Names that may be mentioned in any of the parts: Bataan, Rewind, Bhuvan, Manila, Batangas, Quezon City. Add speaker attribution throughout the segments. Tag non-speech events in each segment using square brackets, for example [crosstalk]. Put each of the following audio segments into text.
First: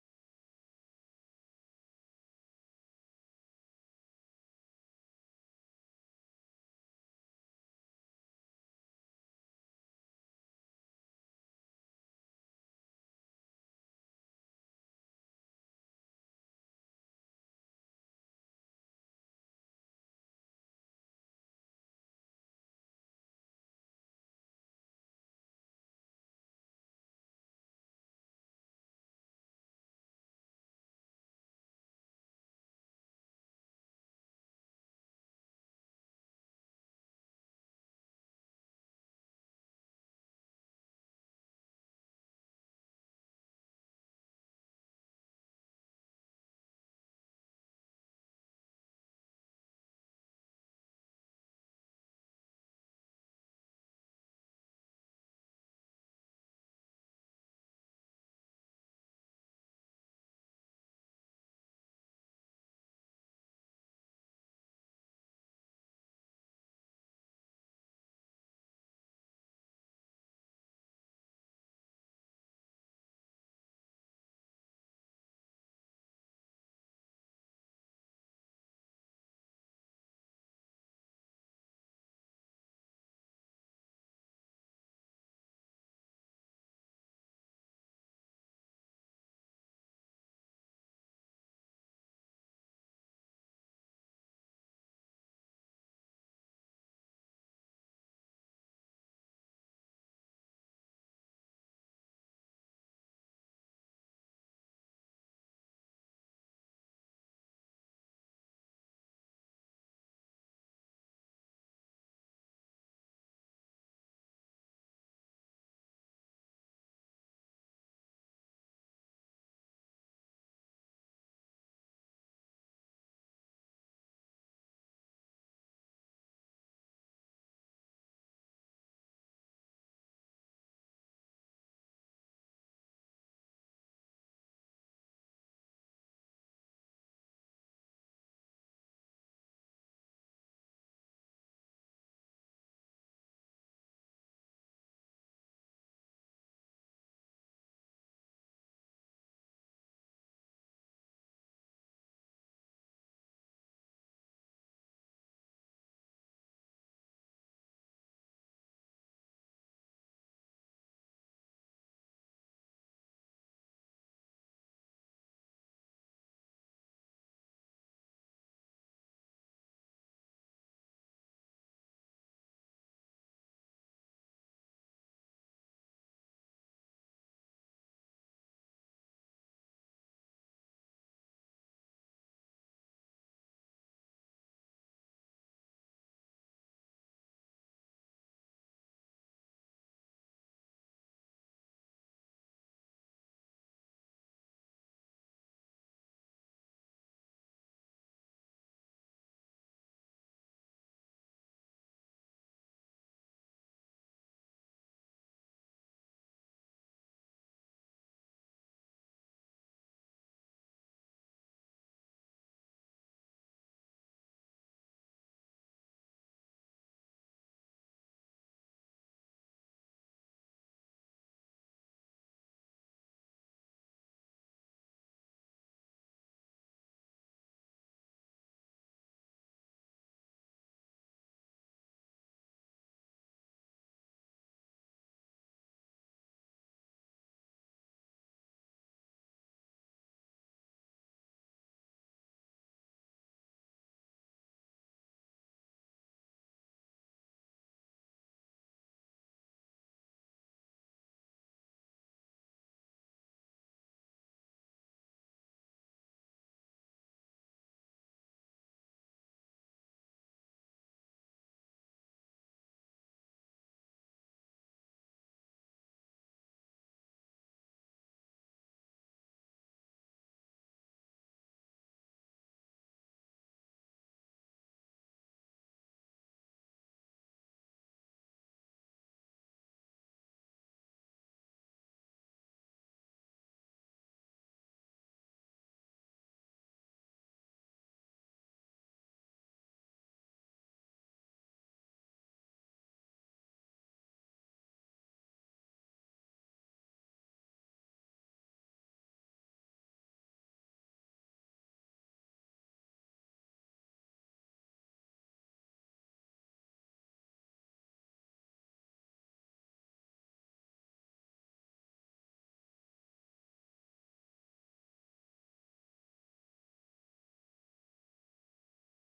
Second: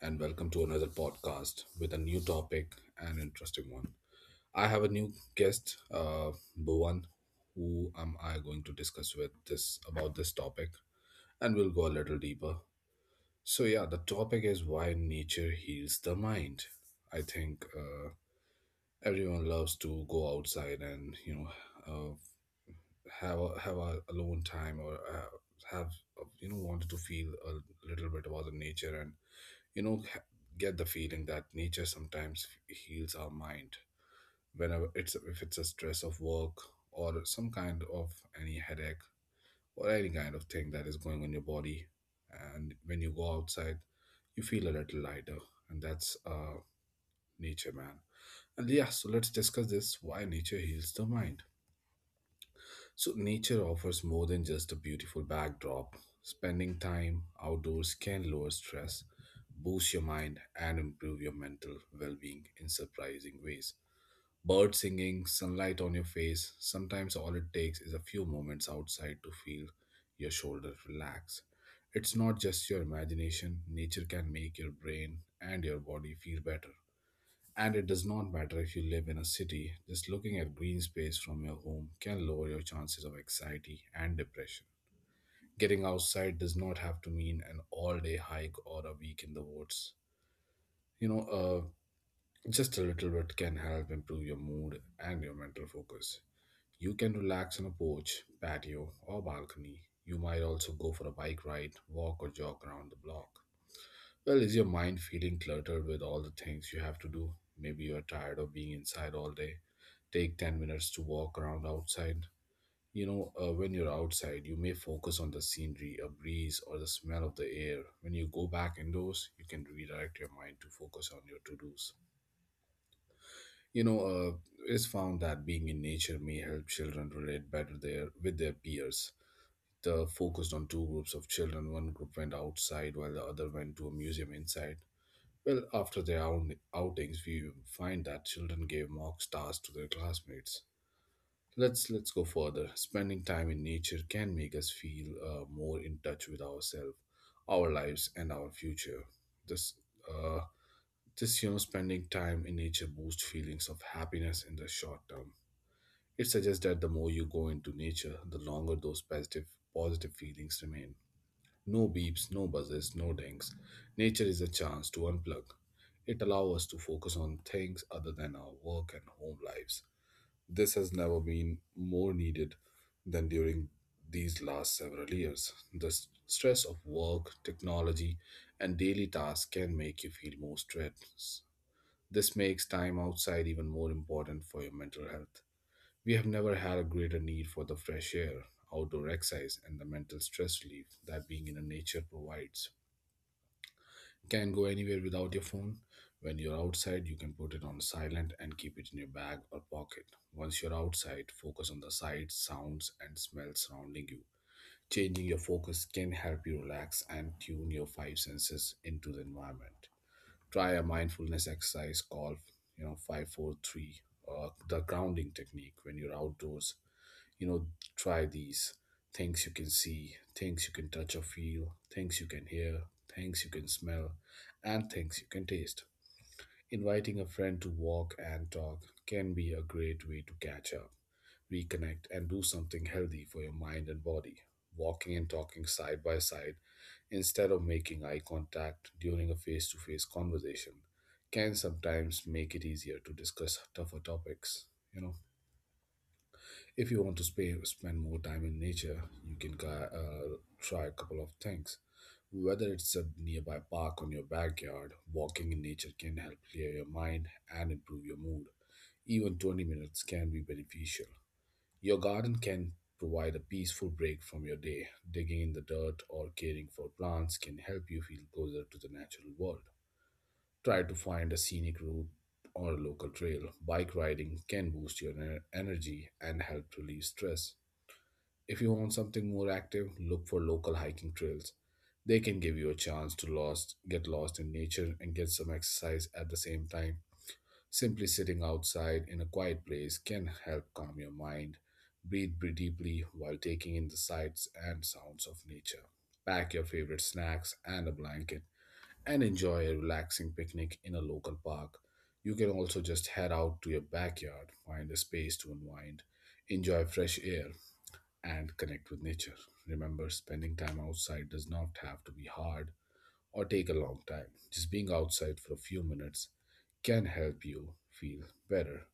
Speaker 1: and welcome to another podcast with a new topic and interesting one. I have a new guest, Bhuvan, who am I going to discuss with this about this topic, and we'll go a little deeper. So, yeah, the topic is why nature heals the mind. I think everyone loves to go outside and uh, have a alone time or have, wanted to feel a little bit about the nature, and you know ha- get the feeling that nature sometimes heals our mind whenever it's if it's a stress of work or some kind of any headache or any kind of thing that is going on your body. And when you go outside, you feel a little lighter, and that's nature, man. And, yeah, so let's discuss this, why nature heals the mind. So, nature offers more than just a beautiful backdrop. Spending time outdoors can lower stress, boost your mind, and improve your mental well being in surprising ways. Bird singing, sunlight on your face, sometimes all it takes is a few moments outside to feel your shoulders relax. It's not just your imagination, nature can make your brain and your body feel better. And it does not matter if you live in a city, just looking at green space from your home can lower your chances of anxiety and depression. Getting outside does not have to mean an all day hike or a week in the woods. You know, uh, just a little bit can help improve your mood and your mental focus. You can relax on a porch, patio, or balcony. You might also go for a bike ride, walk, or jog around the block. Well, is your mind feeling cluttered with all the things you have to do? Maybe you are tired of being inside all day, take 10 minutes to walk around outside. When you're outside, you may focus on the scenery, a breeze, or the smell of the air. When you go back indoors, you can redirect your mind to focus on your to dos. You know, uh, it's found that being in nature may help children relate better there with their peers. The focused on two groups of children. One group went outside while the other went to a museum inside. Well, after their own outings, we find that children gave mock stars to their classmates. Let's go further. Spending time in nature can make us feel more in touch with ourselves, our lives, and our future. This uh, this spending time in nature boosts feelings of happiness in the short term. It suggests that the more you go into nature, the longer those positive feelings remain. No beeps, no buzzes, no dings. Nature is a chance to unplug. It allows us to focus on things other than our work and home lives. This has never been more needed than during these last several years. The stress of work, technology, and daily tasks can make you feel more stressed. This makes time outside even more important for your mental health. We have never had a greater need for the fresh air, outdoor exercise, and the mental stress relief that being in a nature provides. Can go anywhere without your phone. When you're outside, you can put it on silent and keep it in your bag or pocket. Once you're outside, focus on the sights, sounds, and smells surrounding you. Changing your focus can help you relax and tune your five senses into the environment. Try a mindfulness exercise called, 543 or the grounding technique. When you're outdoors, you know try these: things you can see, things you can touch or feel, things you can hear, things you can smell, and things you can taste. Inviting a friend to walk and talk can be a great way to catch up, reconnect, and do something healthy for your mind and body. Walking and talking side by side, instead of making eye contact during a face-to-face conversation, can sometimes make it easier to discuss tougher topics. you know if you want to spend more time in nature, you can try a couple of things. Whether it's a nearby park on your backyard, walking in nature can help clear your mind and improve your mood. Even 20 minutes can be beneficial. Your garden can provide a peaceful break from your day. Digging in the dirt or caring for plants can help you feel closer to the natural world. Try to find a scenic route or a local trail. Bike riding can boost your energy and help relieve stress. If you want something more active, look for local hiking trails. They can give you a chance to get lost in nature and get some exercise at the same time. Simply sitting outside in a quiet place can help calm your mind. Breathe deeply while taking in the sights and sounds of nature. Pack your favorite snacks and a blanket and enjoy a relaxing picnic in a local park. You can also just head out to your backyard, find a space to unwind, enjoy fresh air, and connect with nature. Remember, spending time outside does not have to be hard or take a long time. Just being outside for a few minutes can help you feel better.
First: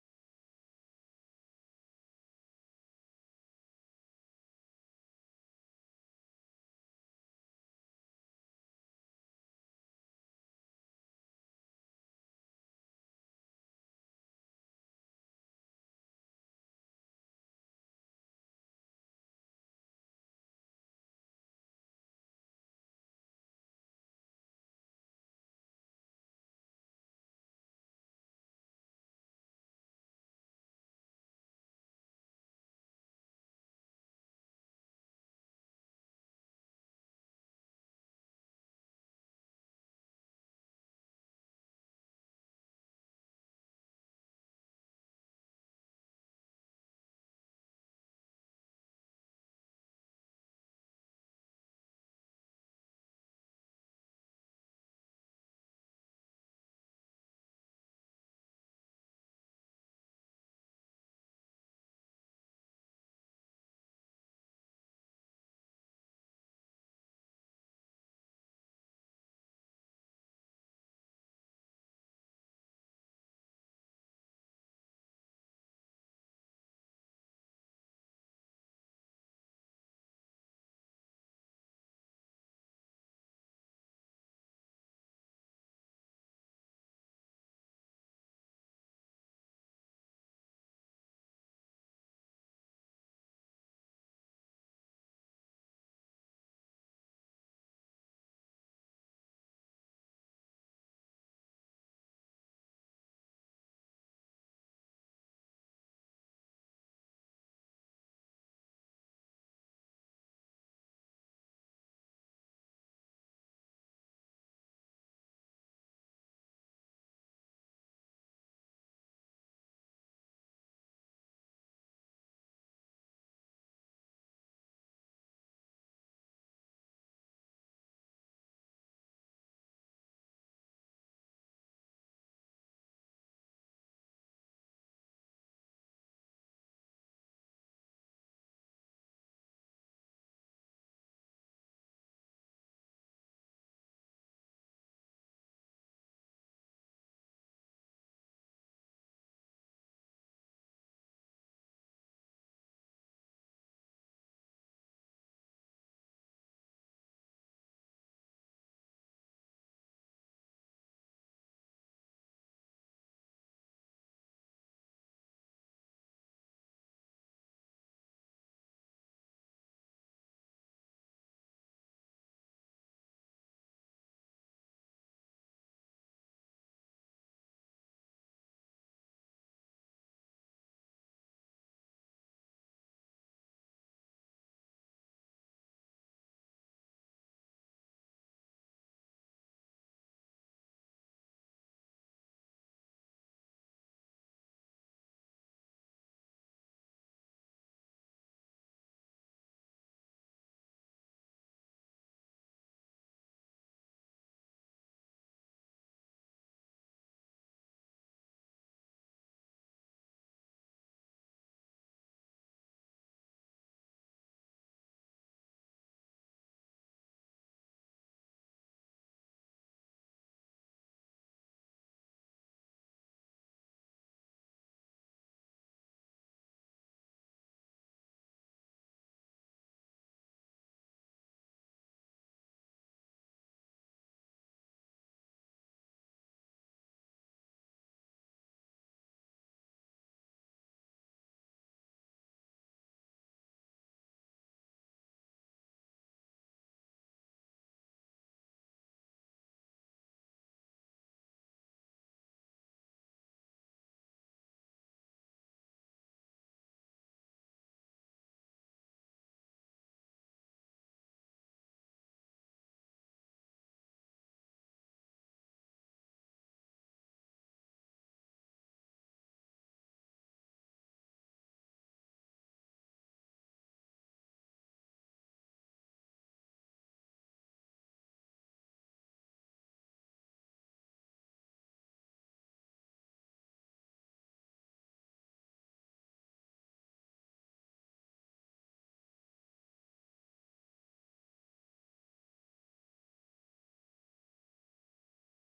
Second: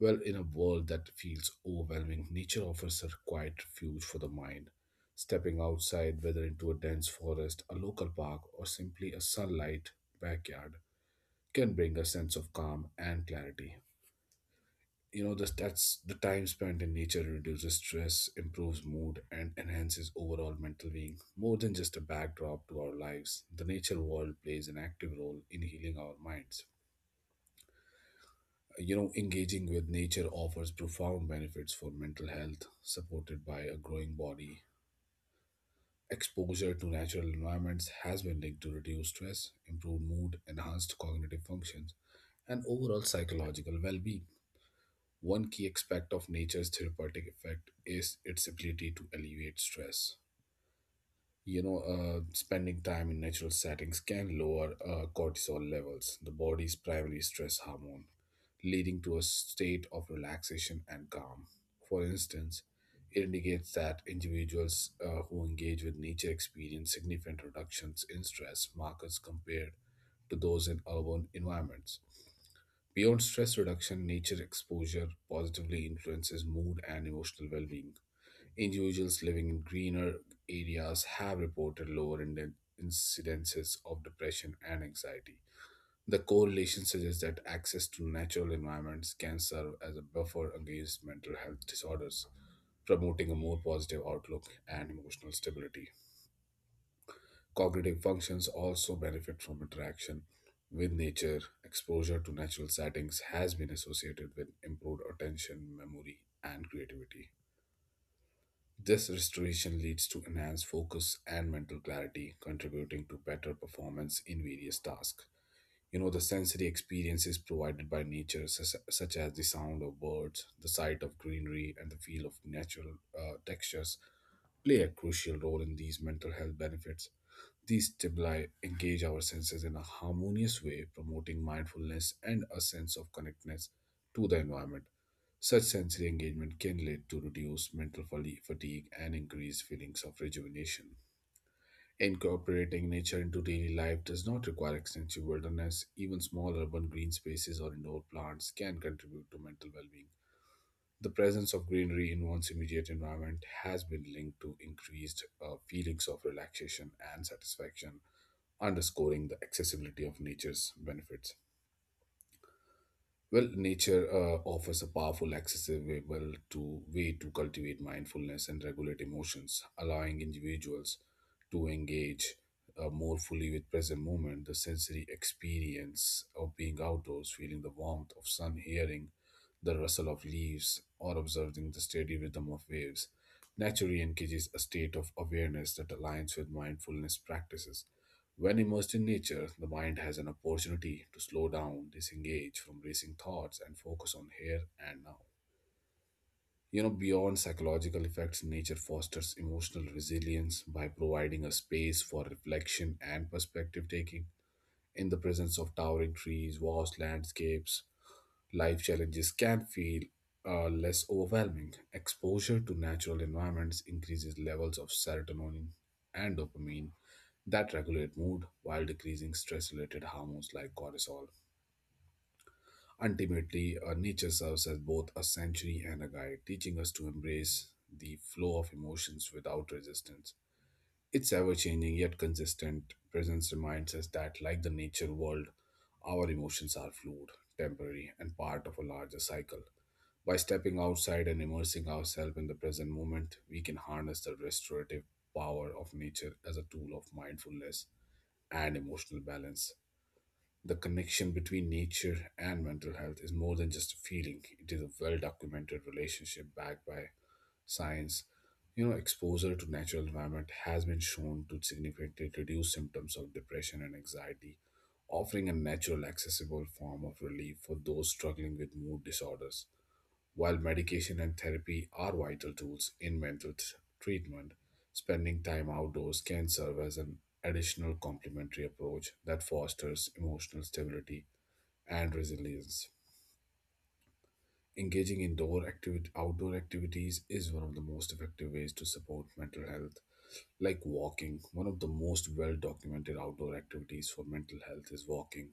Speaker 1: Well, in a world that feels overwhelming, nature offers a quiet refuge for the mind. Stepping outside, whether into a dense forest, a local park, or simply a sunlight backyard, can bring a sense of calm and clarity. This, that's the time spent in nature reduces stress, improves mood, and enhances overall mental being. More than just a backdrop to our lives, the nature world plays an active role in healing our minds. Engaging with nature offers profound benefits for mental health, supported by a growing body. Exposure to natural environments has been linked to reduced stress, improved mood, enhanced cognitive functions, and overall psychological well-being. One key aspect of nature's therapeutic effect is its ability to alleviate stress. Spending time in natural settings can lower cortisol levels, the body's primary stress hormone, leading to a state of relaxation and calm. For instance, it indicates that individuals who engage with nature experience significant reductions in stress markers compared to those in urban environments. Beyond stress reduction, nature exposure positively influences mood and emotional well being. Individuals living in greener areas have reported lower incidences of depression and anxiety. The correlation suggests that access to natural environments can serve as a buffer against mental health disorders, promoting a more positive outlook and emotional stability. Cognitive functions also benefit from interaction with nature. Exposure to natural settings has been associated with improved attention, memory, and creativity. This restoration leads to enhanced focus and mental clarity, contributing to better performance in various tasks. The sensory experiences provided by nature, such as the sound of birds, the sight of greenery, and the feel of natural textures, play a crucial role in these mental health benefits. These stimuli engage our senses in a harmonious way, promoting mindfulness and a sense of connectedness to the environment. Such sensory engagement can lead to reduced mental fatigue and increased feelings of rejuvenation. Incorporating nature into daily life does not require extensive wilderness. Even small urban green spaces or indoor plants can contribute to mental well being. The presence of greenery in one's immediate environment has been linked to increased feelings of relaxation and satisfaction, underscoring the accessibility of nature's benefits. Well, nature offers a powerful, accessible to way to cultivate mindfulness and regulate emotions, allowing individuals to engage more fully with present moment. The sensory experience of being outdoors, feeling the warmth of sun, hearing the rustle of leaves, or observing the steady rhythm of waves. Naturally engages a state of awareness that aligns with mindfulness practices. When immersed in nature, the mind has an opportunity to slow down, disengage from racing thoughts, and focus on here and now. Beyond psychological effects, nature fosters emotional resilience by providing a space for reflection and perspective taking. In the presence of towering trees, vast landscapes, life challenges can feel less overwhelming. Exposure to natural environments increases levels of serotonin and dopamine that regulate mood while decreasing stress related hormones like cortisol. Ultimately, nature serves as both a sanctuary and a guide, teaching us to embrace the flow of emotions without resistance. It's ever changing yet consistent. Presence reminds us that, like the nature world, our emotions are fluid, temporary, and part of a larger cycle. By stepping outside and immersing ourselves in the present moment, we can harness the restorative power of nature as a tool of mindfulness and emotional balance. The connection between nature and mental health is more than just a feeling, it is a well documented relationship backed by science. Exposure to natural environment has been shown to significantly reduce symptoms of depression and anxiety, offering a natural, accessible form of relief for those struggling with mood disorders. While medication and therapy are vital tools in treatment, spending time outdoors can serve as an additional complementary approach that fosters emotional stability and resilience. Outdoor activities is one of the most effective ways to support mental health. One of the most well documented outdoor activities for mental health is walking,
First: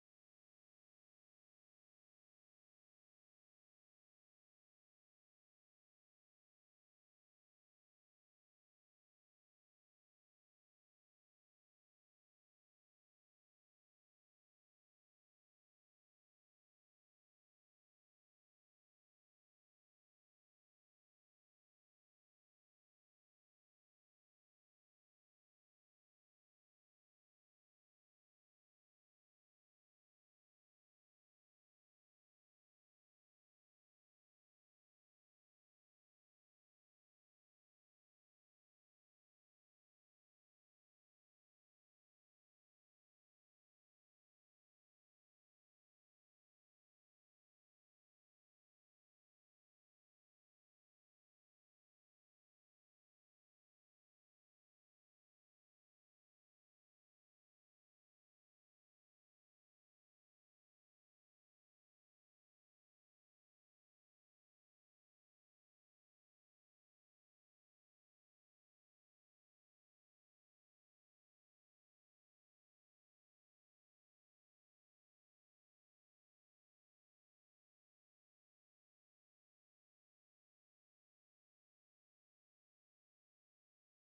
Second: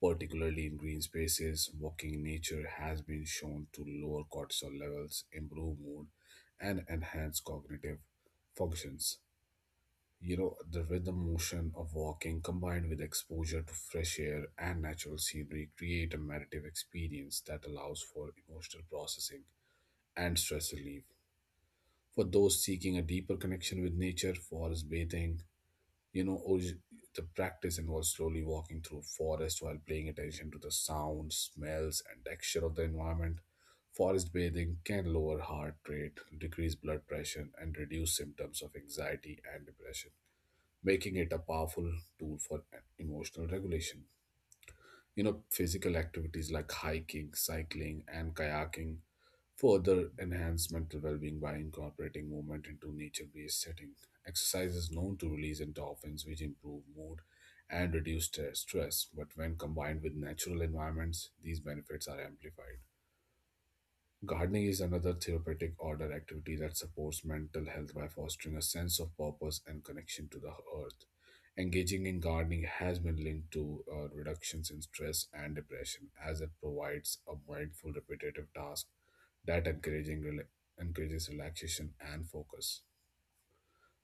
Speaker 1: particularly in green spaces. Walking in nature has been shown to lower cortisol levels, improve mood, and enhance cognitive functions. The rhythm motion of walking combined with exposure to fresh air and natural scenery create a meditative experience that allows for emotional processing and stress relief. For those seeking a deeper connection with nature, forest bathing, you know, orig- the practice involves slowly walking through forest while paying attention to the sounds, smells, and texture of the environment. Forest bathing can lower heart rate, decrease blood pressure, and reduce symptoms of anxiety and depression, making it a powerful tool for emotional regulation. Physical activities like hiking, cycling, and kayaking further enhance mental well-being by incorporating movement into nature-based setting. Exercise is known to release endorphins, which improve mood and reduce stress. But when combined with natural environments, these benefits are amplified. Gardening is another therapeutic order activity that supports mental health by fostering a sense of purpose and connection to the earth. Engaging in gardening has been linked to reductions in stress and depression, as it provides a mindful, repetitive task that encouraging rela- encourages relaxation and focus.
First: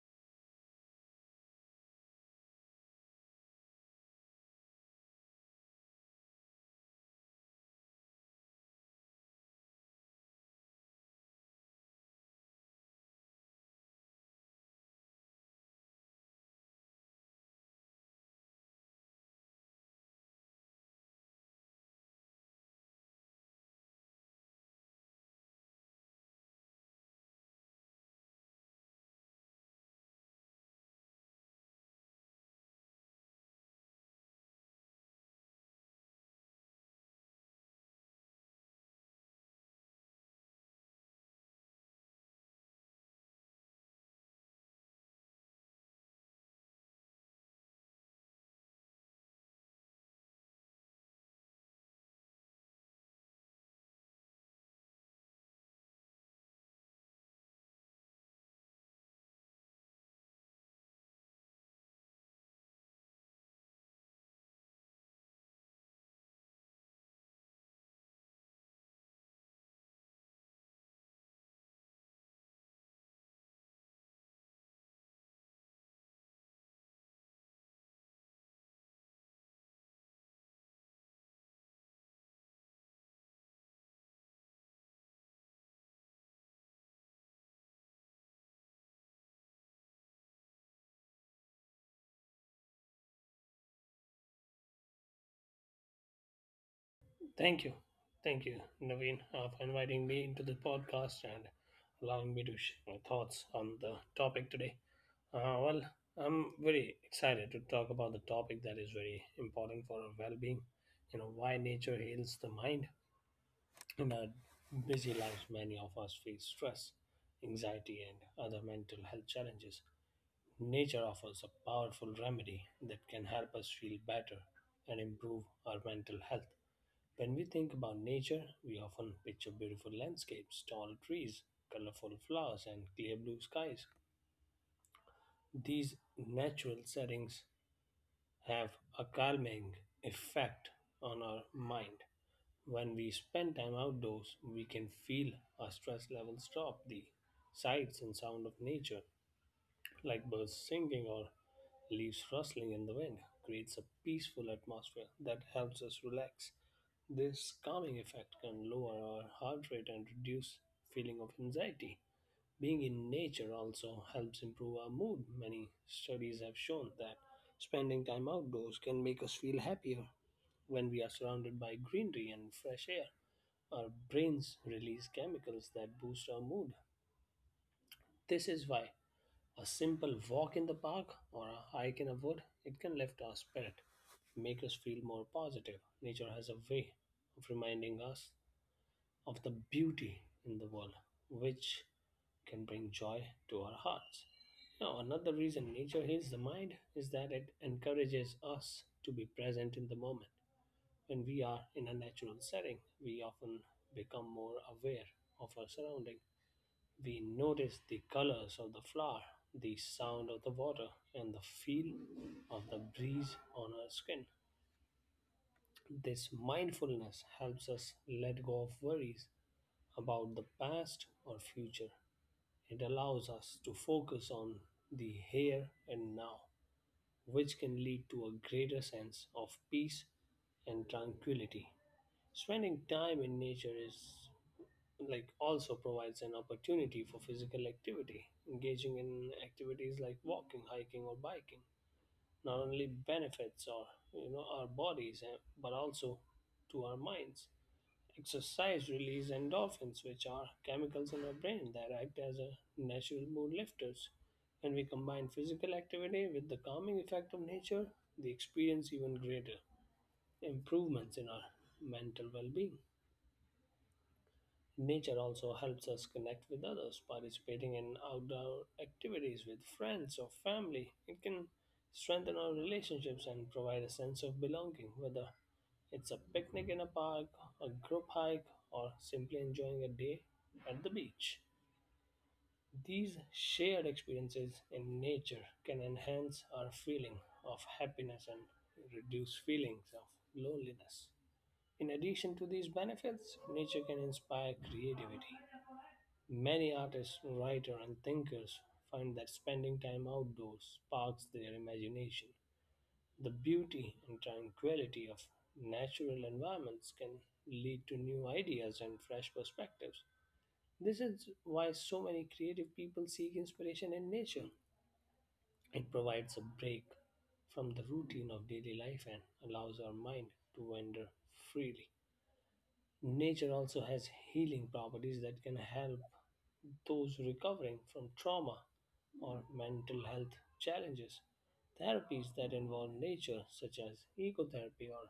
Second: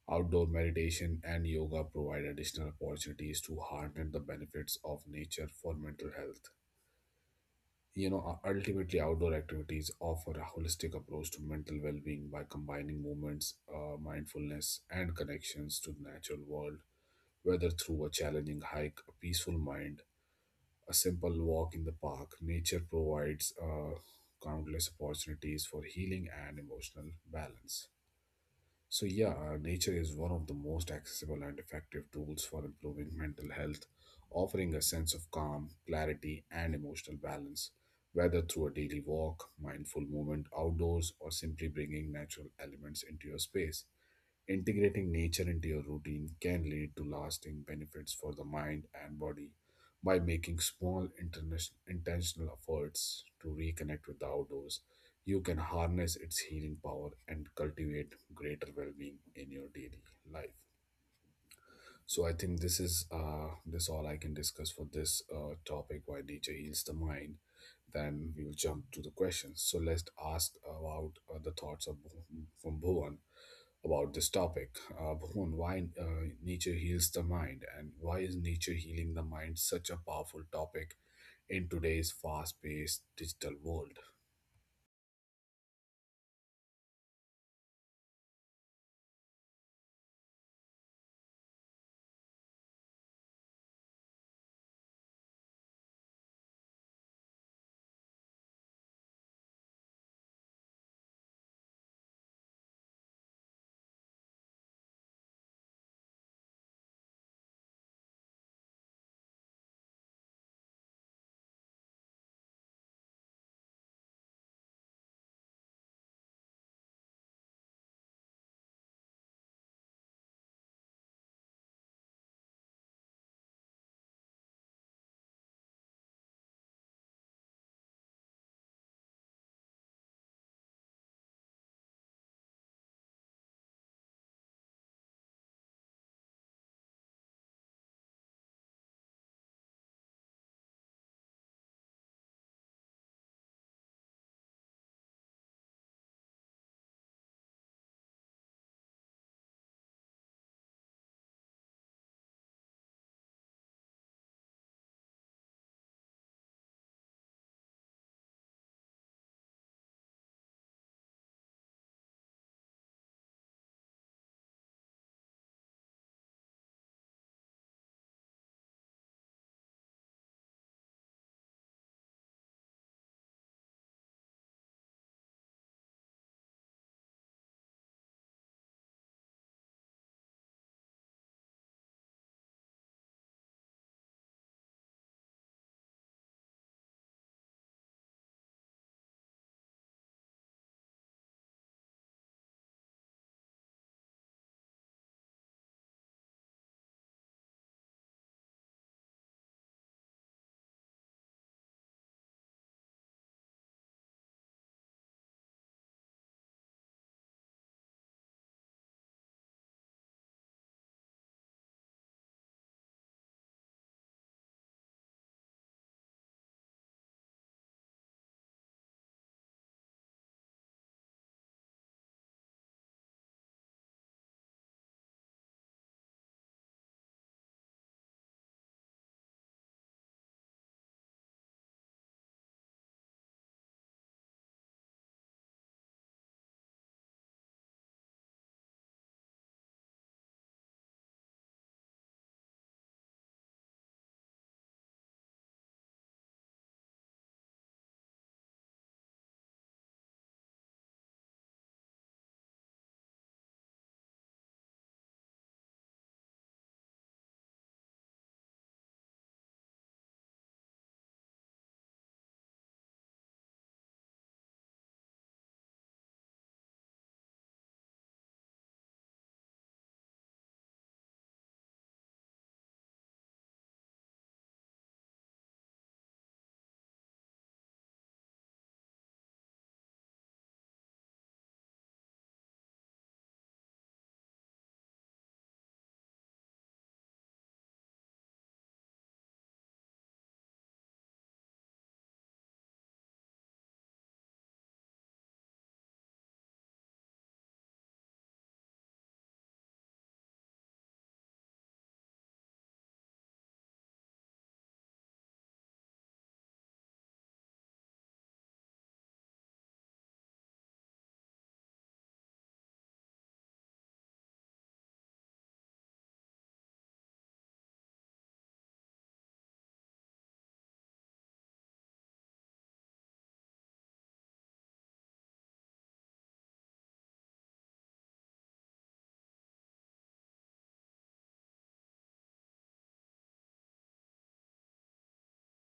Speaker 1: Outdoor meditation and yoga provide additional opportunities to harness the benefits of nature for mental health. Ultimately, outdoor activities offer a holistic approach to mental well being by combining movements, mindfulness, and connections to the natural world, whether through a challenging hike, a peaceful mind, a simple walk in the park. Nature provides countless opportunities for healing and emotional balance. So, yeah, nature is one of the most accessible and effective tools for improving mental health, offering a sense of calm, clarity, and emotional balance. Whether through a daily walk, mindful movement outdoors, or simply bringing natural elements into your space, integrating nature into your routine can lead to lasting benefits for the mind and body by making small intentional efforts to reconnect with the outdoors. You can harness its healing power and cultivate greater well-being in your daily life. So I think this is this all I can discuss for this topic: why nature heals the mind. Then we will jump to the questions. So let's ask about the thoughts of from Bhuvan about this topic. Bhuvan, why nature heals the mind, and why is nature healing the mind such a powerful topic in today's fast paced digital world?
Speaker 2: Thank you. Thank you, Naveen, for inviting me into the podcast and allowing me to share my thoughts on the topic today. Well, I'm very excited to talk about the topic that is very important for our well being. You know, why nature heals the mind. In our busy lives, many of us face stress, anxiety, and other mental health challenges. Nature offers a powerful remedy that can help us feel better and improve our mental health. When we think about nature, we often picture beautiful landscapes, tall trees, colorful flowers, and clear blue skies. These natural settings have a calming effect on our mind. When we spend time outdoors, we can feel our stress levels drop. The sights and sound of nature like birds singing or leaves rustling in the wind, creates a peaceful atmosphere that helps us relax. This calming effect can lower our heart rate and reduce feeling of anxiety. Being in nature also helps improve our mood. Many studies have shown that spending time outdoors can make us feel happier when we are surrounded by greenery and fresh air. Our brains release chemicals that boost our mood. This is why a simple walk in the park or a hike in a wood, it can lift our spirit, make us feel more positive. Nature has a way of reminding us of the beauty in the world, which can bring joy to our hearts. Now, another reason nature heals the mind is that it encourages us to be present in the moment. When we are in a natural setting, we often become more aware of our surrounding, we notice the colors of the flower, the sound of the water, and the feel of the breeze on our skin. This mindfulness helps us let go of worries about the past or future. It allows us to focus on the here and now, which can lead to a greater sense of peace and tranquility. Spending time in nature is like also provides an opportunity for physical activity. Engaging in activities like walking, hiking, or biking not only benefits our our bodies but also to our minds. Exercise release endorphins, which are chemicals in our brain that act as a natural mood lifters. When we combine physical activity with the calming effect of nature, they experience even greater improvements in our mental well-being. Nature also helps us connect with others. Participating in outdoor activities with friends or family, it can strengthen our relationships and provide a sense of belonging, whether it's a picnic in a park, a group hike, or simply enjoying a day at the beach. These shared experiences in nature can enhance our feeling of happiness and reduce feelings of loneliness. In addition to these benefits, nature can inspire creativity. Many artists, writers, and thinkers find that spending time outdoors sparks their imagination. The beauty and tranquility of natural environments can lead to new ideas and fresh perspectives. This is why so many creative people seek inspiration in nature. It provides a break from the routine of daily life and allows our mind to wander freely. Nature also has healing properties that can help those recovering from trauma or mental health challenges. Therapies that involve nature, such as ecotherapy or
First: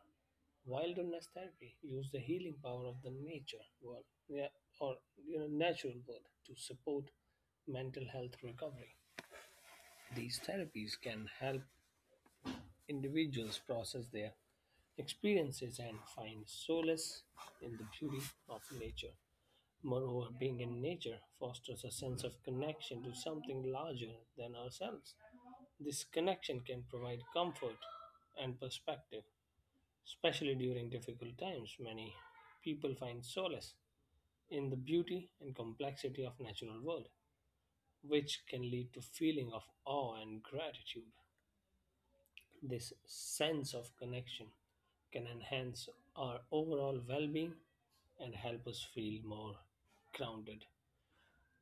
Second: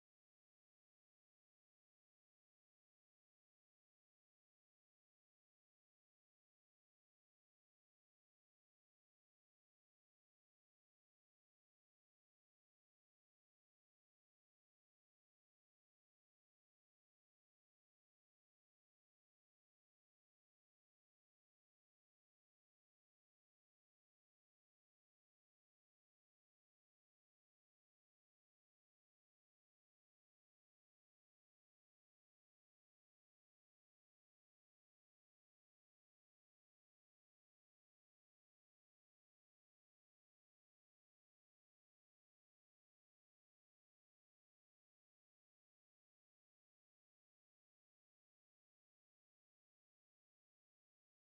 Speaker 2: wilderness therapy, use the healing power of the nature world, yeah, or natural world to support mental health recovery. These therapies can help individuals process their experiences and find solace in the beauty of nature. Moreover, being in nature fosters a sense of connection to something larger than ourselves. This connection can provide comfort and perspective, especially during difficult times. Many people find solace in the beauty and complexity of natural world, which can lead to feeling of awe and gratitude. This sense of connection can enhance our overall well-being and help us feel more grounded.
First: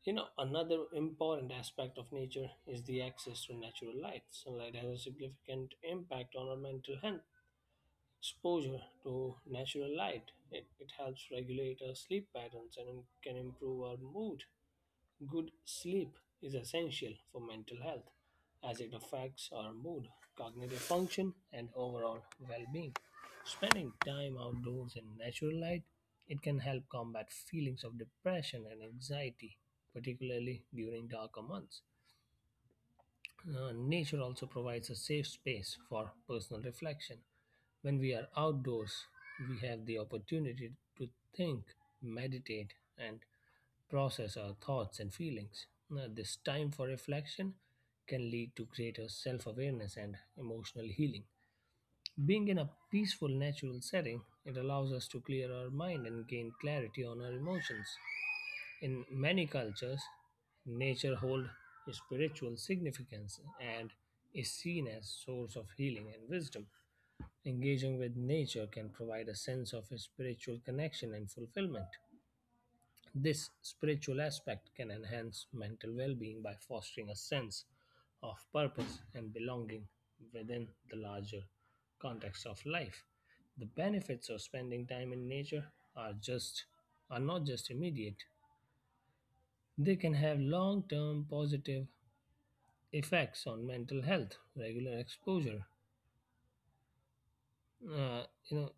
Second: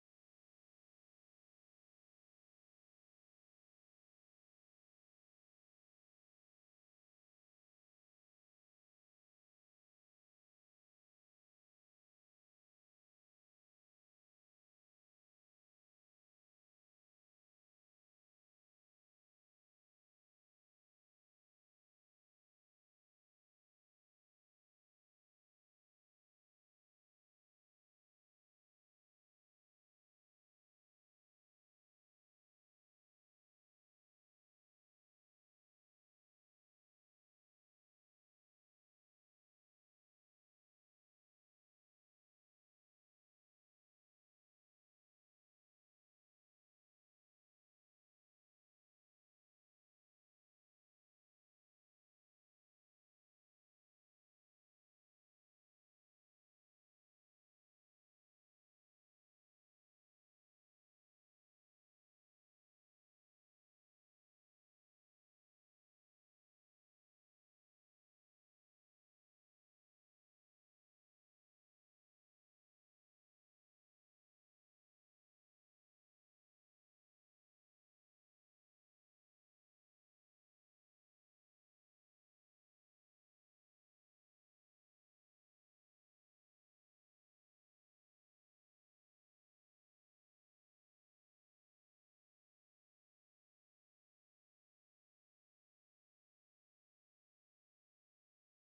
Speaker 2: You know, another important aspect of nature is the access to natural light. Sunlight has a significant impact on our mental health. Exposure to natural light it helps regulate our sleep patterns and can improve our mood. Good sleep is essential for mental health as it affects our mood, cognitive function, and overall well being. Spending time outdoors in natural light, it can help combat feelings of depression and anxiety, particularly during darker months. Nature also provides a safe space for personal reflection. When we are outdoors, we have the opportunity to think, meditate, and process our thoughts and feelings. Now, this time for reflection can lead to greater self awareness and emotional healing. Being in a peaceful, natural setting, it allows us to clear our mind and gain clarity on our emotions. In many cultures, nature holds spiritual significance and is seen as source of healing and wisdom. Engaging with nature can provide a sense of spiritual connection and fulfillment. This spiritual aspect can enhance mental well being by fostering a sense of purpose and belonging within the larger context of life. The benefits of spending time in nature are just are not just immediate. They can have long-term positive effects on mental health. Uh, you know,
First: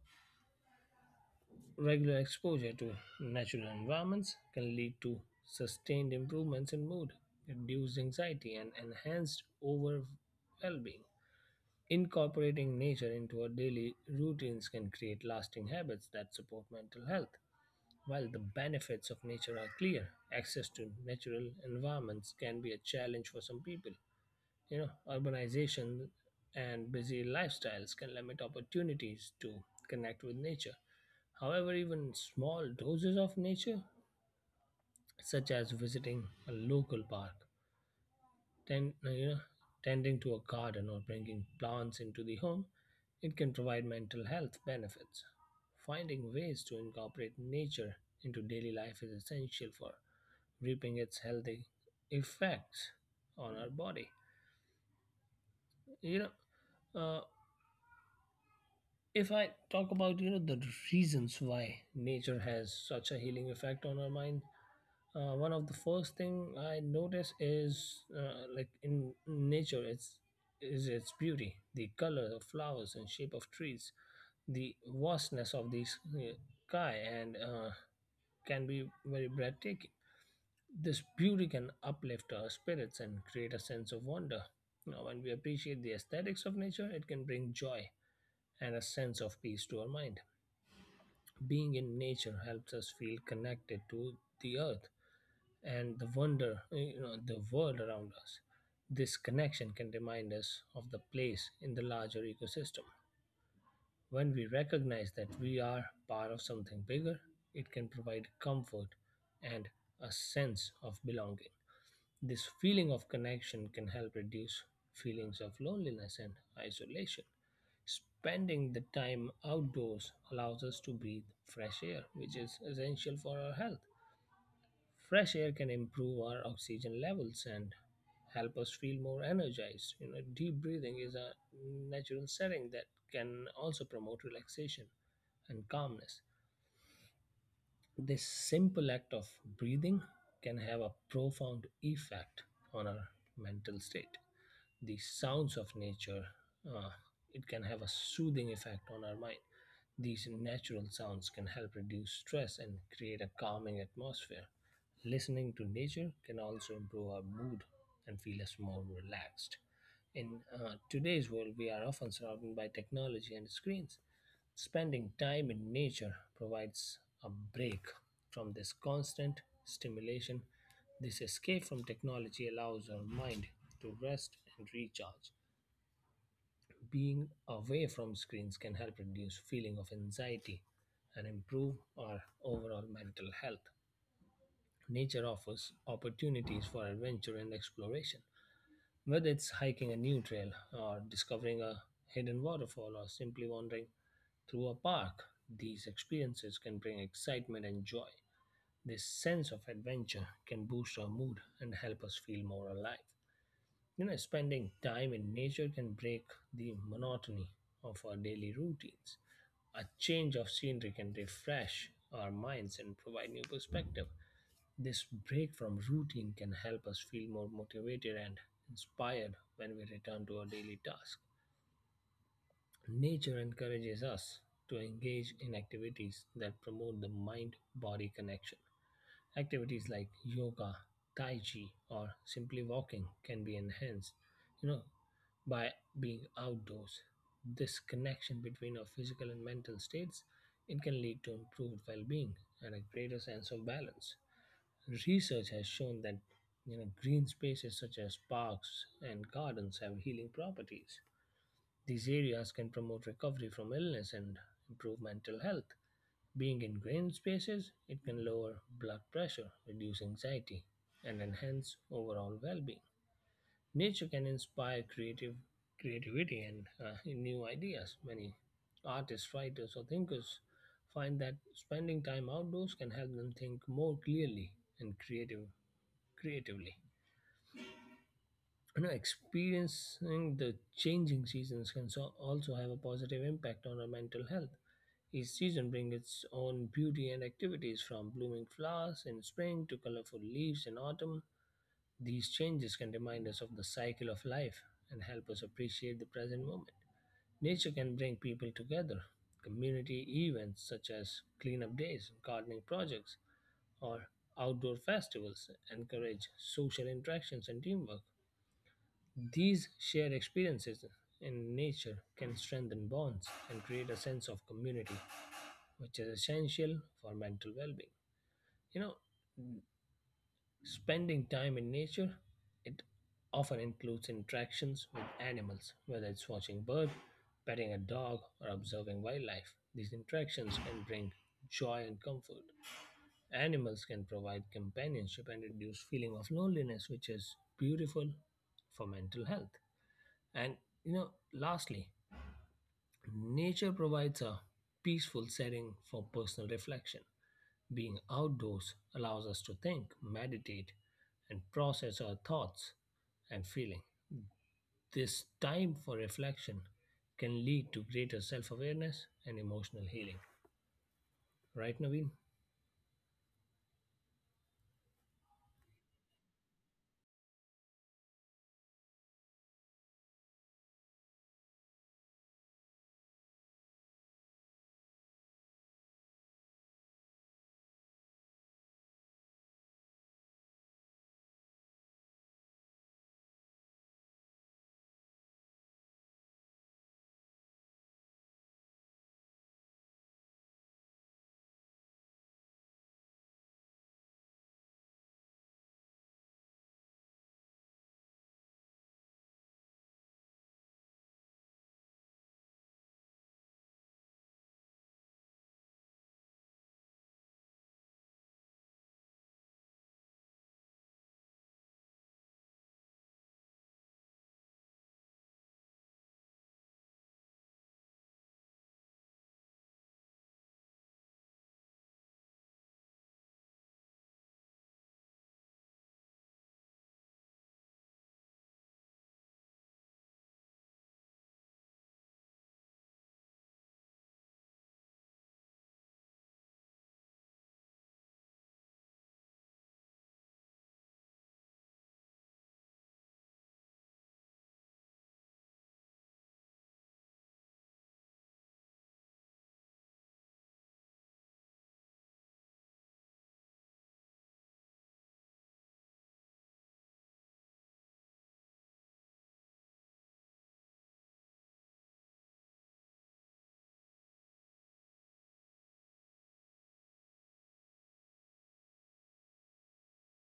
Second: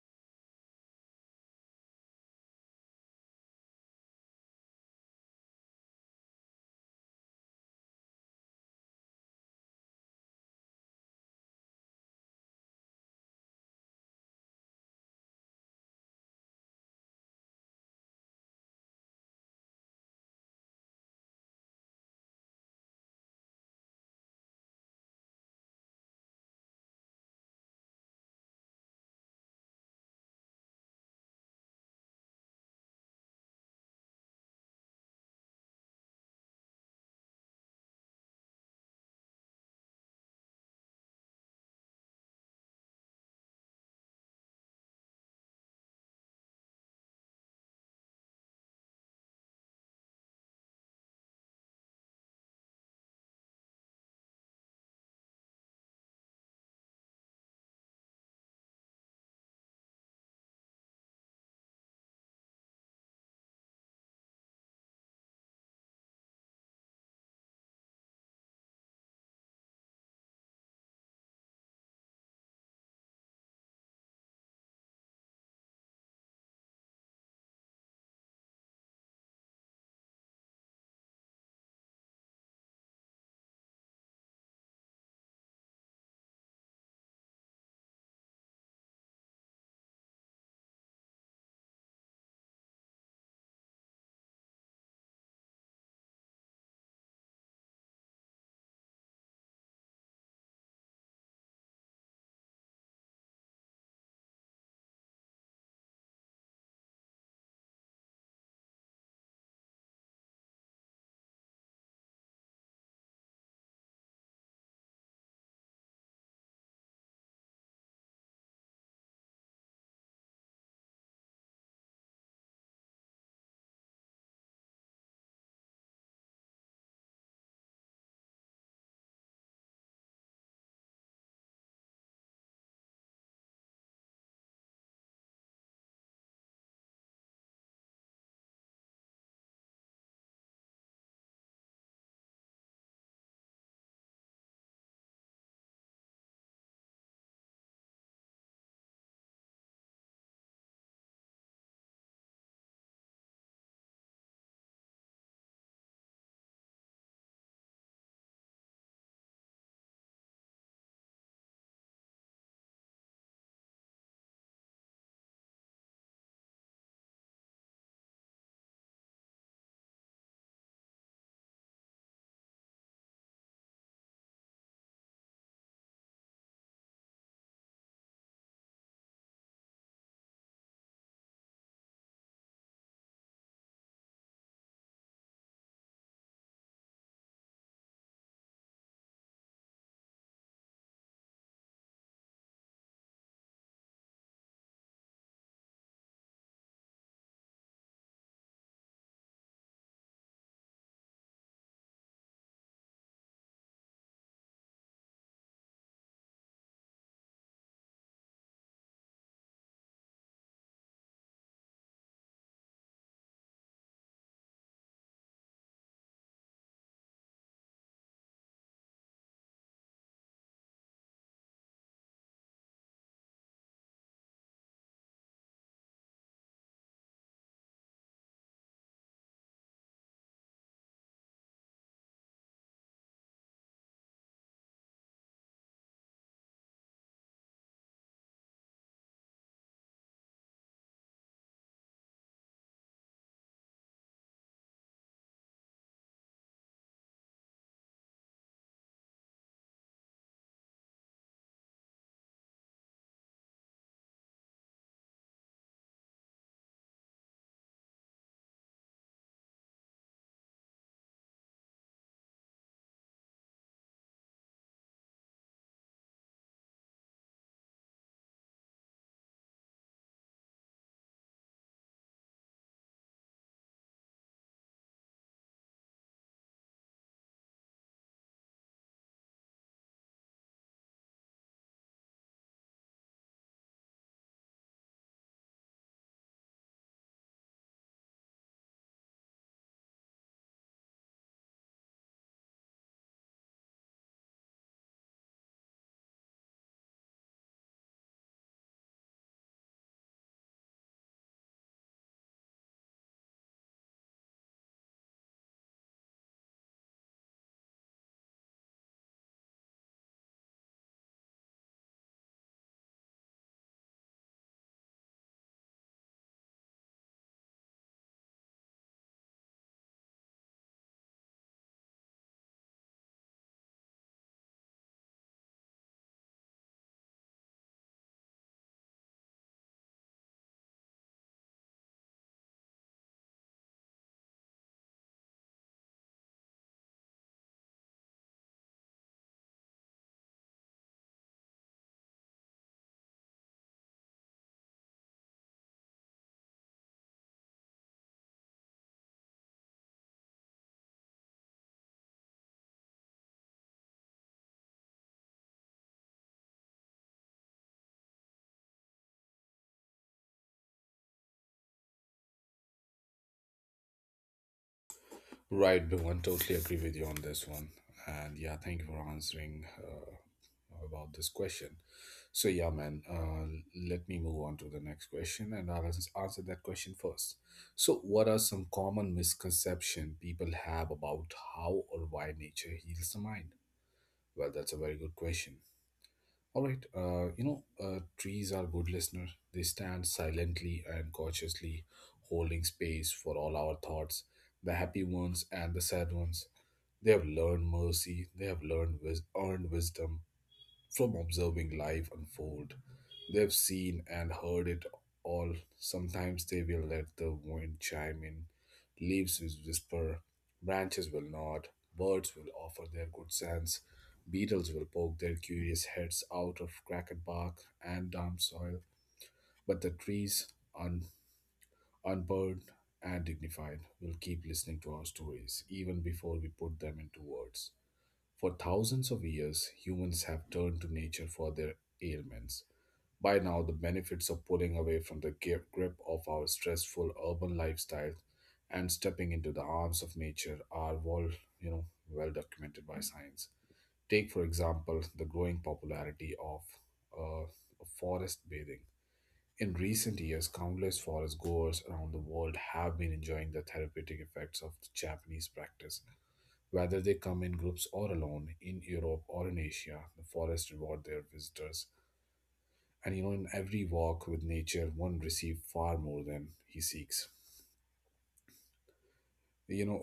Speaker 2: Regular exposure to natural environments can lead to sustained improvements in mood, reduced anxiety, and enhanced overall well being. Incorporating nature into our daily routines can create lasting habits that support mental health. While the benefits of nature are clear, access to natural environments can be a challenge for some people. You know, urbanization and busy lifestyles can limit opportunities to connect with nature. However, even small doses of nature, such as visiting a local park, tend, you know, tending to a garden or bringing plants into the home, it can provide mental health benefits. Finding ways to incorporate nature into daily life is essential for reaping its healthy effects on our body. You know, uh, if I talk about the reasons why nature has such a healing effect on our mind, one of the first thing I notice is like in nature, it's is its beauty, the color of flowers and shape of trees, the vastness of the sky, and can be very breathtaking. This beauty can uplift our spirits and create a sense of wonder. Now, when we appreciate the aesthetics of nature, it can bring joy and a sense of peace to our mind. Being in nature helps us feel connected to the earth and the wonder eh, you know the world around us. This connection can remind us of the place in the larger ecosystem. When we recognize that we are part of something bigger, it can provide comfort and a sense of belonging. This feeling of connection can help reduce feelings of loneliness and isolation. Spending the time outdoors allows us to breathe fresh air, which is essential for our health. Fresh air can improve our oxygen levels and help us feel more energized. You know, deep breathing is a natural setting that can also promote relaxation and calmness. This simple act of breathing can have a profound effect on our mental state. The sounds of nature, uh, it can have a soothing effect on our mind. These natural sounds can help reduce stress and create a calming atmosphere. Listening to nature can also improve our mood and feel us more relaxed. In today's world, we are often surrounded by technology and screens. Spending time in nature provides a break from this constant stimulation. This escape from technology allows our mind to rest and recharge. Being away from screens can help reduce feeling of anxiety and improve our overall mental health. Nature offers opportunities for adventure and exploration. Whether it's hiking a new trail or discovering a hidden waterfall or simply wandering through a park, these experiences can bring excitement and joy. This sense of adventure can boost our mood and help us feel more alive. You know, spending time in nature can break the monotony of our daily routines. A change of scenery can refresh our minds and provide new perspective. This break from routine can help us feel more motivated and inspired when we return to our daily task. Nature encourages us to engage in activities that promote the mind body connection. Activities like yoga, tai chi, or simply walking can be enhanced, you know, by being outdoors. This connection between our physical and mental states, it can lead to improved well-being and a greater sense of balance. Research has shown that green spaces such as parks and gardens have healing properties. These areas can promote recovery from illness and improve mental health. Being in green spaces, it can lower blood pressure, reduce anxiety, and enhance overall well-being. Nature can inspire creative creativity and new ideas. Many artists, writers, or thinkers find that spending time outdoors can help them think more clearly and creatively. Experiencing the changing seasons can also have a positive impact on our mental health. Each season brings its own beauty and activities, from blooming flowers in spring to colorful leaves in autumn. These changes can remind us of the cycle of life and help us appreciate the present moment. Nature can bring people together. Community events such as cleanup days, gardening projects, or outdoor festivals encourage social interactions and teamwork. These shared experiences in nature can strengthen bonds and create a sense of community, which is essential for mental well being. You know, spending time in nature, it often includes interactions with animals, whether it's watching birds, petting a dog, or observing wildlife. These interactions can bring joy and comfort. Animals can provide companionship and reduce feeling of loneliness, which is beautiful for mental health. And Lastly, nature provides a peaceful setting for personal reflection. Being outdoors allows us to think, meditate, and process our thoughts and feeling. This time for reflection can lead to greater self-awareness and emotional healing. Right, Naveen?
Speaker 1: Right, Bhuvan, totally agree with you on this one. And yeah, thank you for answering about this question. So, yeah, man, let me move on to the next question, and I'll answer that question first. So, what are some common misconceptions people have about how or why nature heals the mind? Well, that's a very good question. All right, trees are good listener. They stand silently and cautiously, holding space for all our thoughts, the happy ones and the sad ones. They have learned mercy. They have earned wisdom from observing life unfold. They've seen and heard it all. Sometimes they will let the wind chime in, leaves will whisper, branches will nod, birds will offer their good sense, beetles will poke their curious heads out of cracked bark and damp soil. But the trees, un- unburdened and dignified, will keep listening to our stories even before we put them into words. For thousands of years, humans have turned to nature for their ailments. By now, the benefits of pulling away from the grip of our stressful urban lifestyle and stepping into the arms of nature are, well documented by science. Take, for example, the growing popularity of uh, forest bathing. In recent years, countless forest goers around the world have been enjoying the therapeutic effects of the Japanese practice. Whether they come in groups or alone, in Europe or in Asia, the forests reward their visitors. And you know, in every walk with nature, one receives far more than he seeks. You know,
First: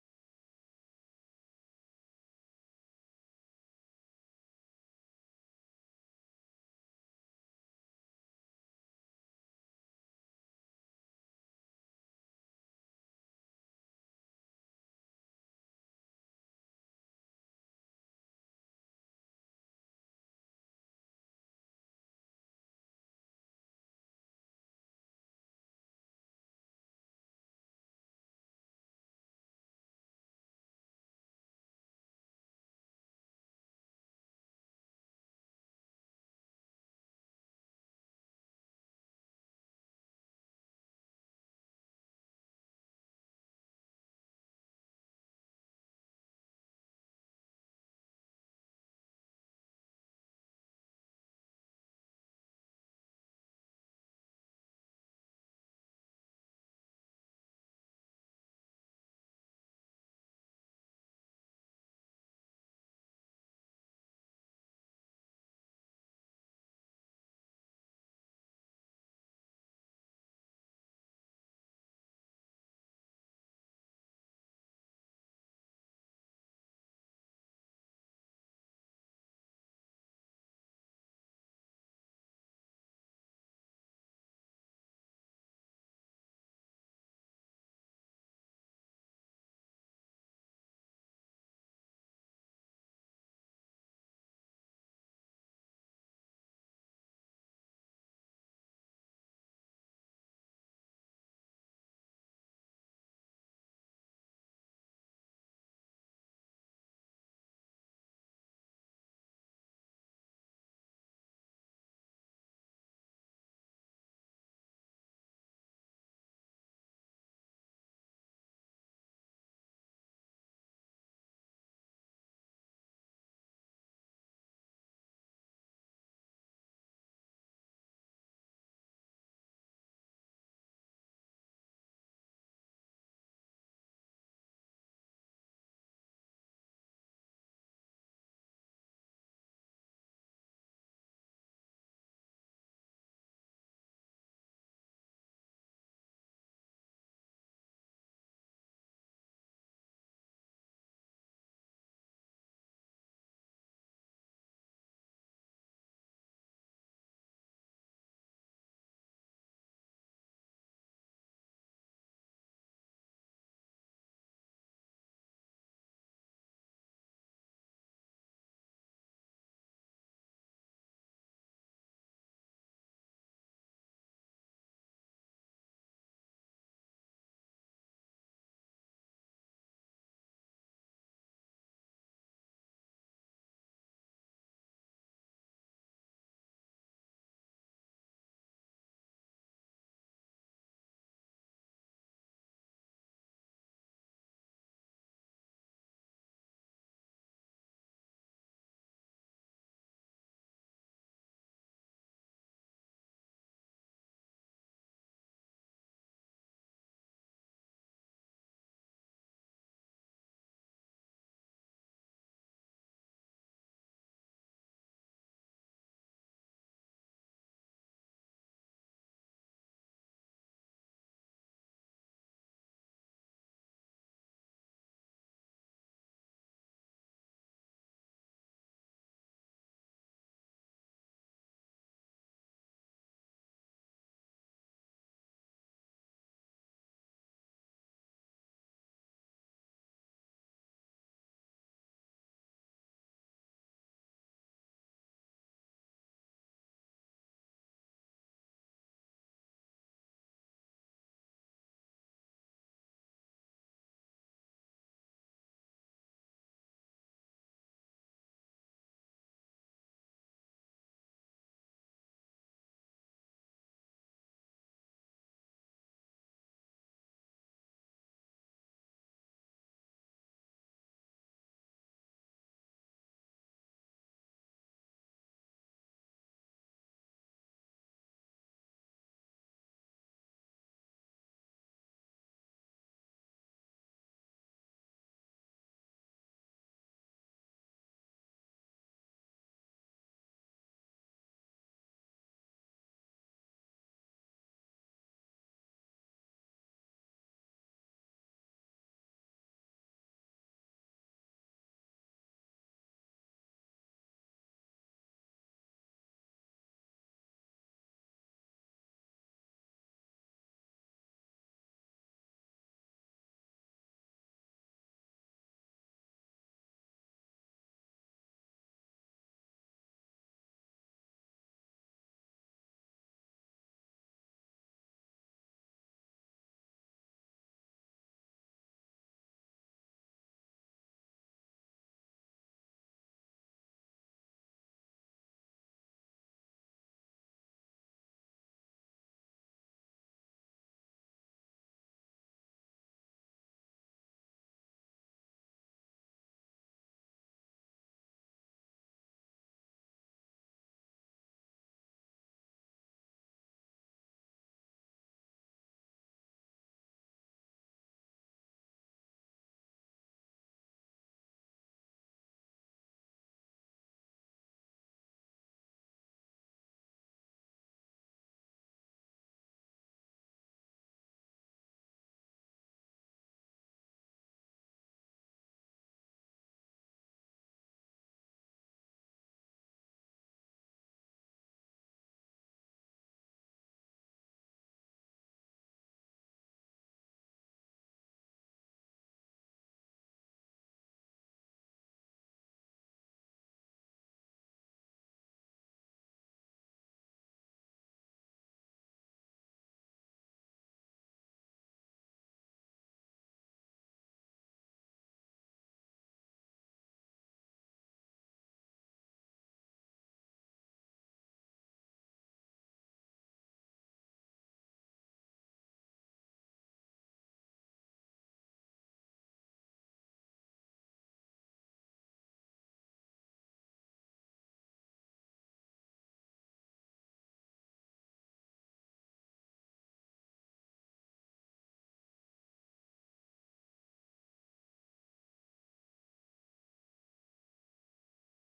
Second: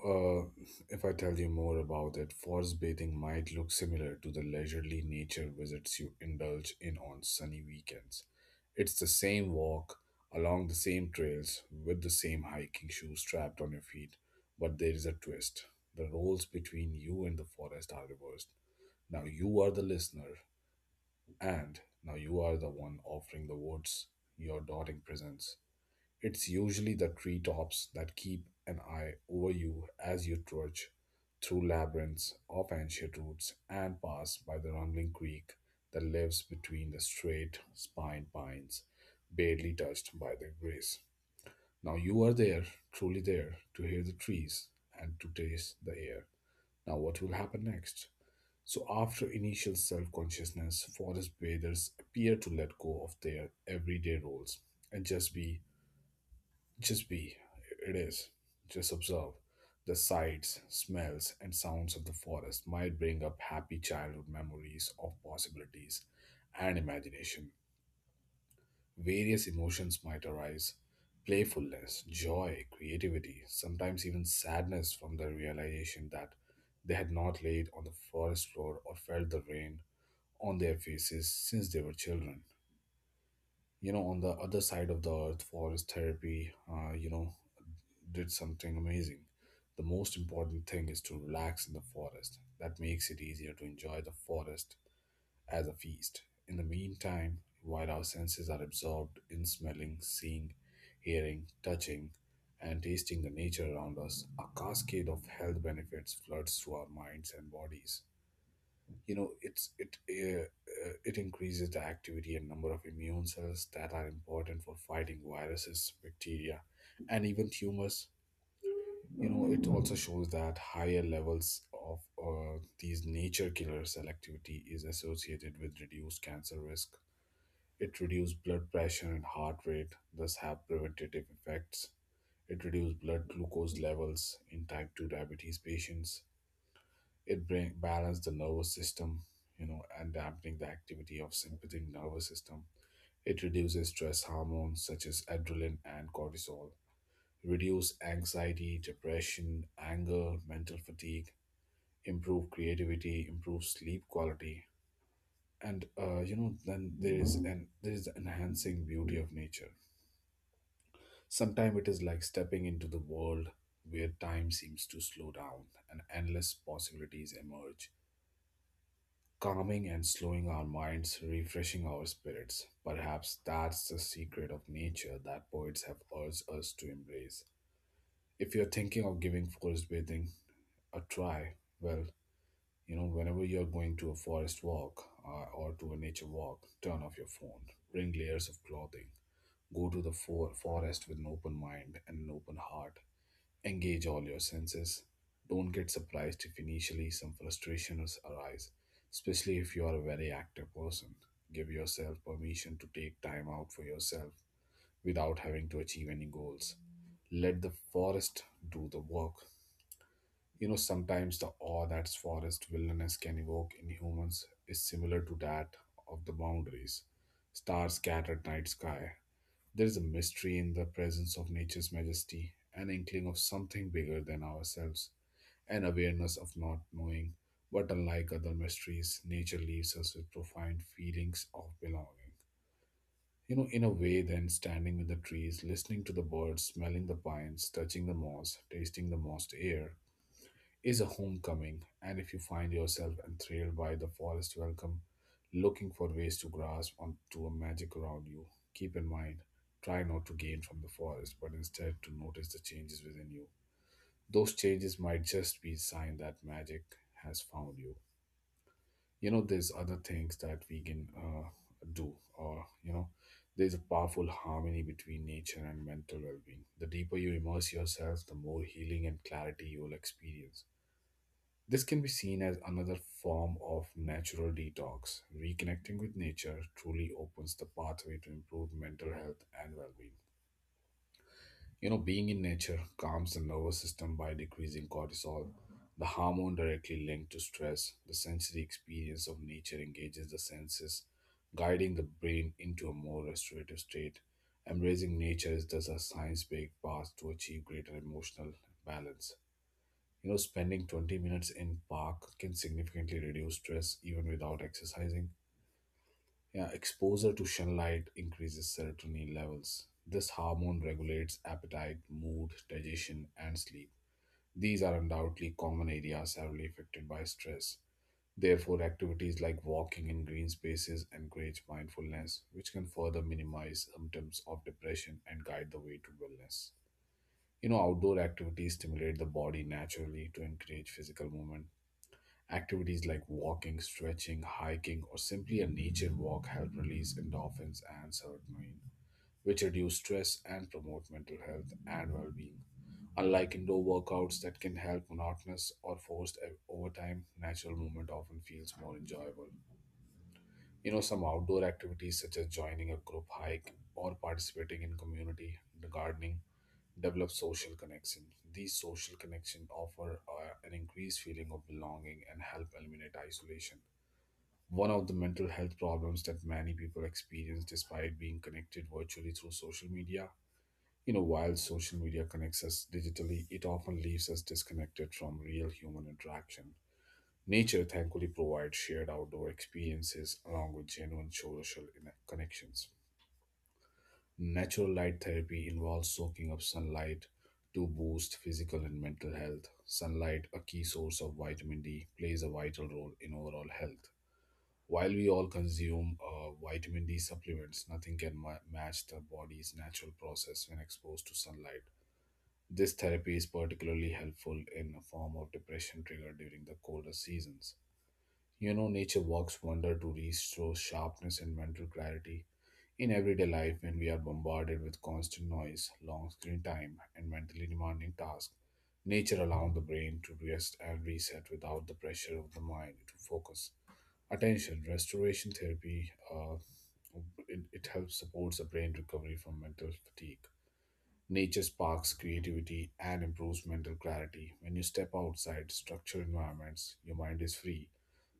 Speaker 1: uh, if I tell you more about it, forest bathing might look similar to the leisurely nature visits you indulge in on sunny weekends. It's the same walk along the same trails with the same hiking shoes strapped on your feet, but there is a twist. The roles between you and the forest are reversed. Now you are the listener, and now you are the one offering the words, your darting presence. It's usually the treetops that keep an eye over you as you trudge through labyrinths of ancient roots and pass by the rumbling creek that lives between the straight spined pines, barely touched by their grace. Now you are there, truly there, to hear the trees and to taste the air. Now, what will happen next? So, after initial self consciousness, forest bathers appear to let go of their everyday roles and just be, it is, just observe. The sights, smells, and sounds of the forest might bring up happy childhood memories of possibilities and imagination. Various emotions might arise: playfulness, joy, creativity, sometimes even sadness from the realization that they had not laid on the forest floor or felt the rain on their faces since they were children. You know, on the other side of the earth, forest therapy, did something amazing. The most important thing is to relax in the forest. That makes it easier to enjoy the forest as a feast. In the meantime, while our senses are absorbed in smelling, seeing, hearing, touching, and tasting the nature around us, a cascade of health benefits floods through our minds and bodies. you know it's it uh, it increases the activity and number of immune cells that are important for fighting viruses, bacteria, and even tumors. You know, it also shows that higher levels of uh, these nature killer cell activity is associated with reduced cancer risk. It reduces blood pressure and heart rate, thus have preventative effects. It reduces blood glucose levels in type 2 diabetes patients. It bring balance the nervous system, you know, and dampening the activity of sympathetic nervous system. It reduces stress hormones such as adrenaline and cortisol, reduce anxiety, depression, anger, mental fatigue, improve creativity, improve sleep quality. And then there is the enhancing beauty of nature. Sometimes it is like stepping into the world where time seems to slow down and endless possibilities emerge, calming and slowing our minds, refreshing our spirits. Perhaps that's the secret of nature that poets have urged us to embrace. If you're thinking of giving forest bathing a try, well, whenever you're going to a forest walk or to a nature walk, turn off your phone, bring layers of clothing, go to the forest with an open mind and an open heart. Engage all your senses. Don't get surprised if initially some frustrations arise, especially if you are a very active person. Give yourself permission to take time out for yourself without having to achieve any goals. Let the forest do the work. You know, sometimes the awe that forest wilderness can evoke in humans is similar to that of the boundaries. Stars scattered night sky, there is a mystery in the presence of nature's majesty, an inkling of something bigger than ourselves, an awareness of not knowing. But unlike other mysteries, nature leaves us with profound feelings of belonging. You know, in a way, then standing with the trees, listening to the birds, smelling the pines, touching the moss, tasting the moist air, is a homecoming, and if you find yourself enthralled by the forest welcome, looking for ways to grasp onto a magic around you, keep in mind, try not to gain from the forest, but instead to notice the changes within you. Those changes might just be a sign that magic has found you. You know, there's other things that we can do, or you know, There's a powerful harmony between nature and mental well being. The deeper you immerse yourself, the more healing and clarity you will experience. This can be seen as another form of natural detox. Reconnecting with nature truly opens the pathway to improve mental health and well being. You know, being in nature calms the nervous system by decreasing cortisol, the hormone directly linked to stress. The sensory experience of nature engages the senses, guiding the brain into a more restorative state. Embracing nature is thus a science based path to achieve greater emotional balance. You know, spending 20 minutes in park can significantly reduce stress even without exercising. Yeah, exposure to sunlight increases serotonin levels. This hormone regulates appetite, mood, digestion, and sleep. These are undoubtedly common areas heavily affected by stress. Therefore, activities like walking in green spaces encourage mindfulness, which can further minimize symptoms of depression and guide the way to wellness. You know, outdoor activities stimulate the body naturally to encourage physical movement. Activities like walking, stretching, hiking, or simply a nature walk help release endorphins and serotonin, which reduce stress and promote mental health and well being. Unlike indoor workouts that can help monotonous or forced over time, natural movement often feels more enjoyable. You know, some outdoor activities such as joining a group hike or participating in community gardening develop social connection. These social connection offer an increased feeling of belonging and help eliminate isolation. One of the mental health problems that many people experience despite being connected virtually through social media. You know, while social media connects us digitally, it often leaves us disconnected from real human interaction. Nature thankfully provides shared outdoor experiences along with genuine social connections. Natural light therapy involves soaking up sunlight to boost physical and mental health. Sunlight, a key source of vitamin D, plays a vital role in overall health while we all consume vitamin D supplements, nothing can match the body's natural process when exposed to sunlight. This therapy is particularly helpful in a form of depression triggered during the colder seasons. You know, nature works wonder to restore sharpness and mental clarity. In everyday life, when we are bombarded with constant noise, long screen time, and mentally demanding tasks, nature allows the brain to rest and reset without the pressure of the mind to focus attention restoration therapy. It helps supports the brain recovery from mental fatigue. Nature sparks creativity and improves mental clarity. When you step outside structured environments, your mind is free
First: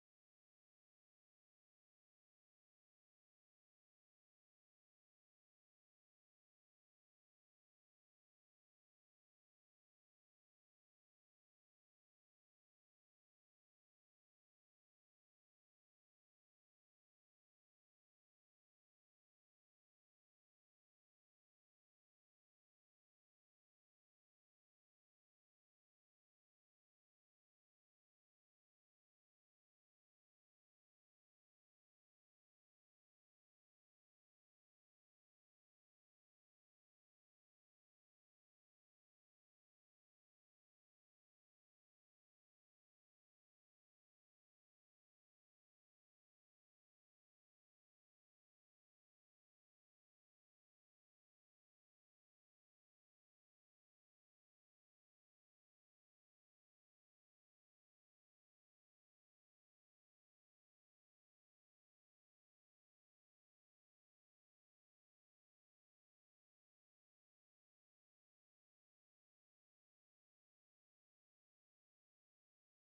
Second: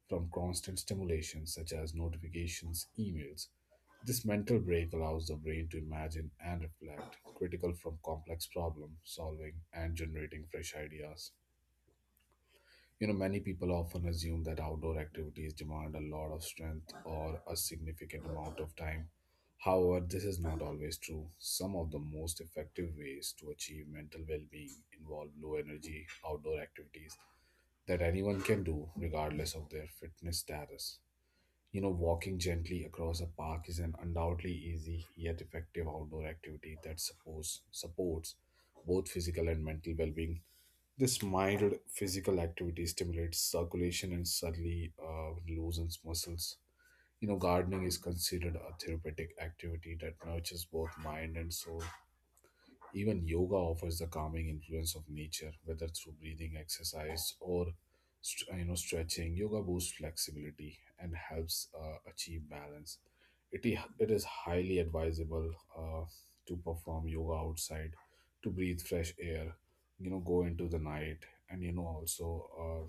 Speaker 1: from constant stimulation such as notifications, emails. This mental break allows the brain to imagine and reflect critical from complex problem solving and generating fresh ideas. You know, many people often assume that outdoor activities demand a lot of strength or a significant amount of time. However, this is not always true. Some of the most effective ways to achieve mental well being involve low energy outdoor activities that anyone can do regardless of their fitness status. You know, walking gently across a park is an undoubtedly easy yet effective outdoor activity that supports both physical and mental well being. This mild physical activity stimulates circulation and suddenly loosens muscles. You know, gardening is considered a therapeutic activity that nurtures both mind and soul. Even yoga offers the calming influence of nature, whether through breathing exercise or stretching. Yoga boosts flexibility and helps achieve balance. It is highly advisable uh, to perform yoga outside, to breathe fresh air, you know, go into the night, and also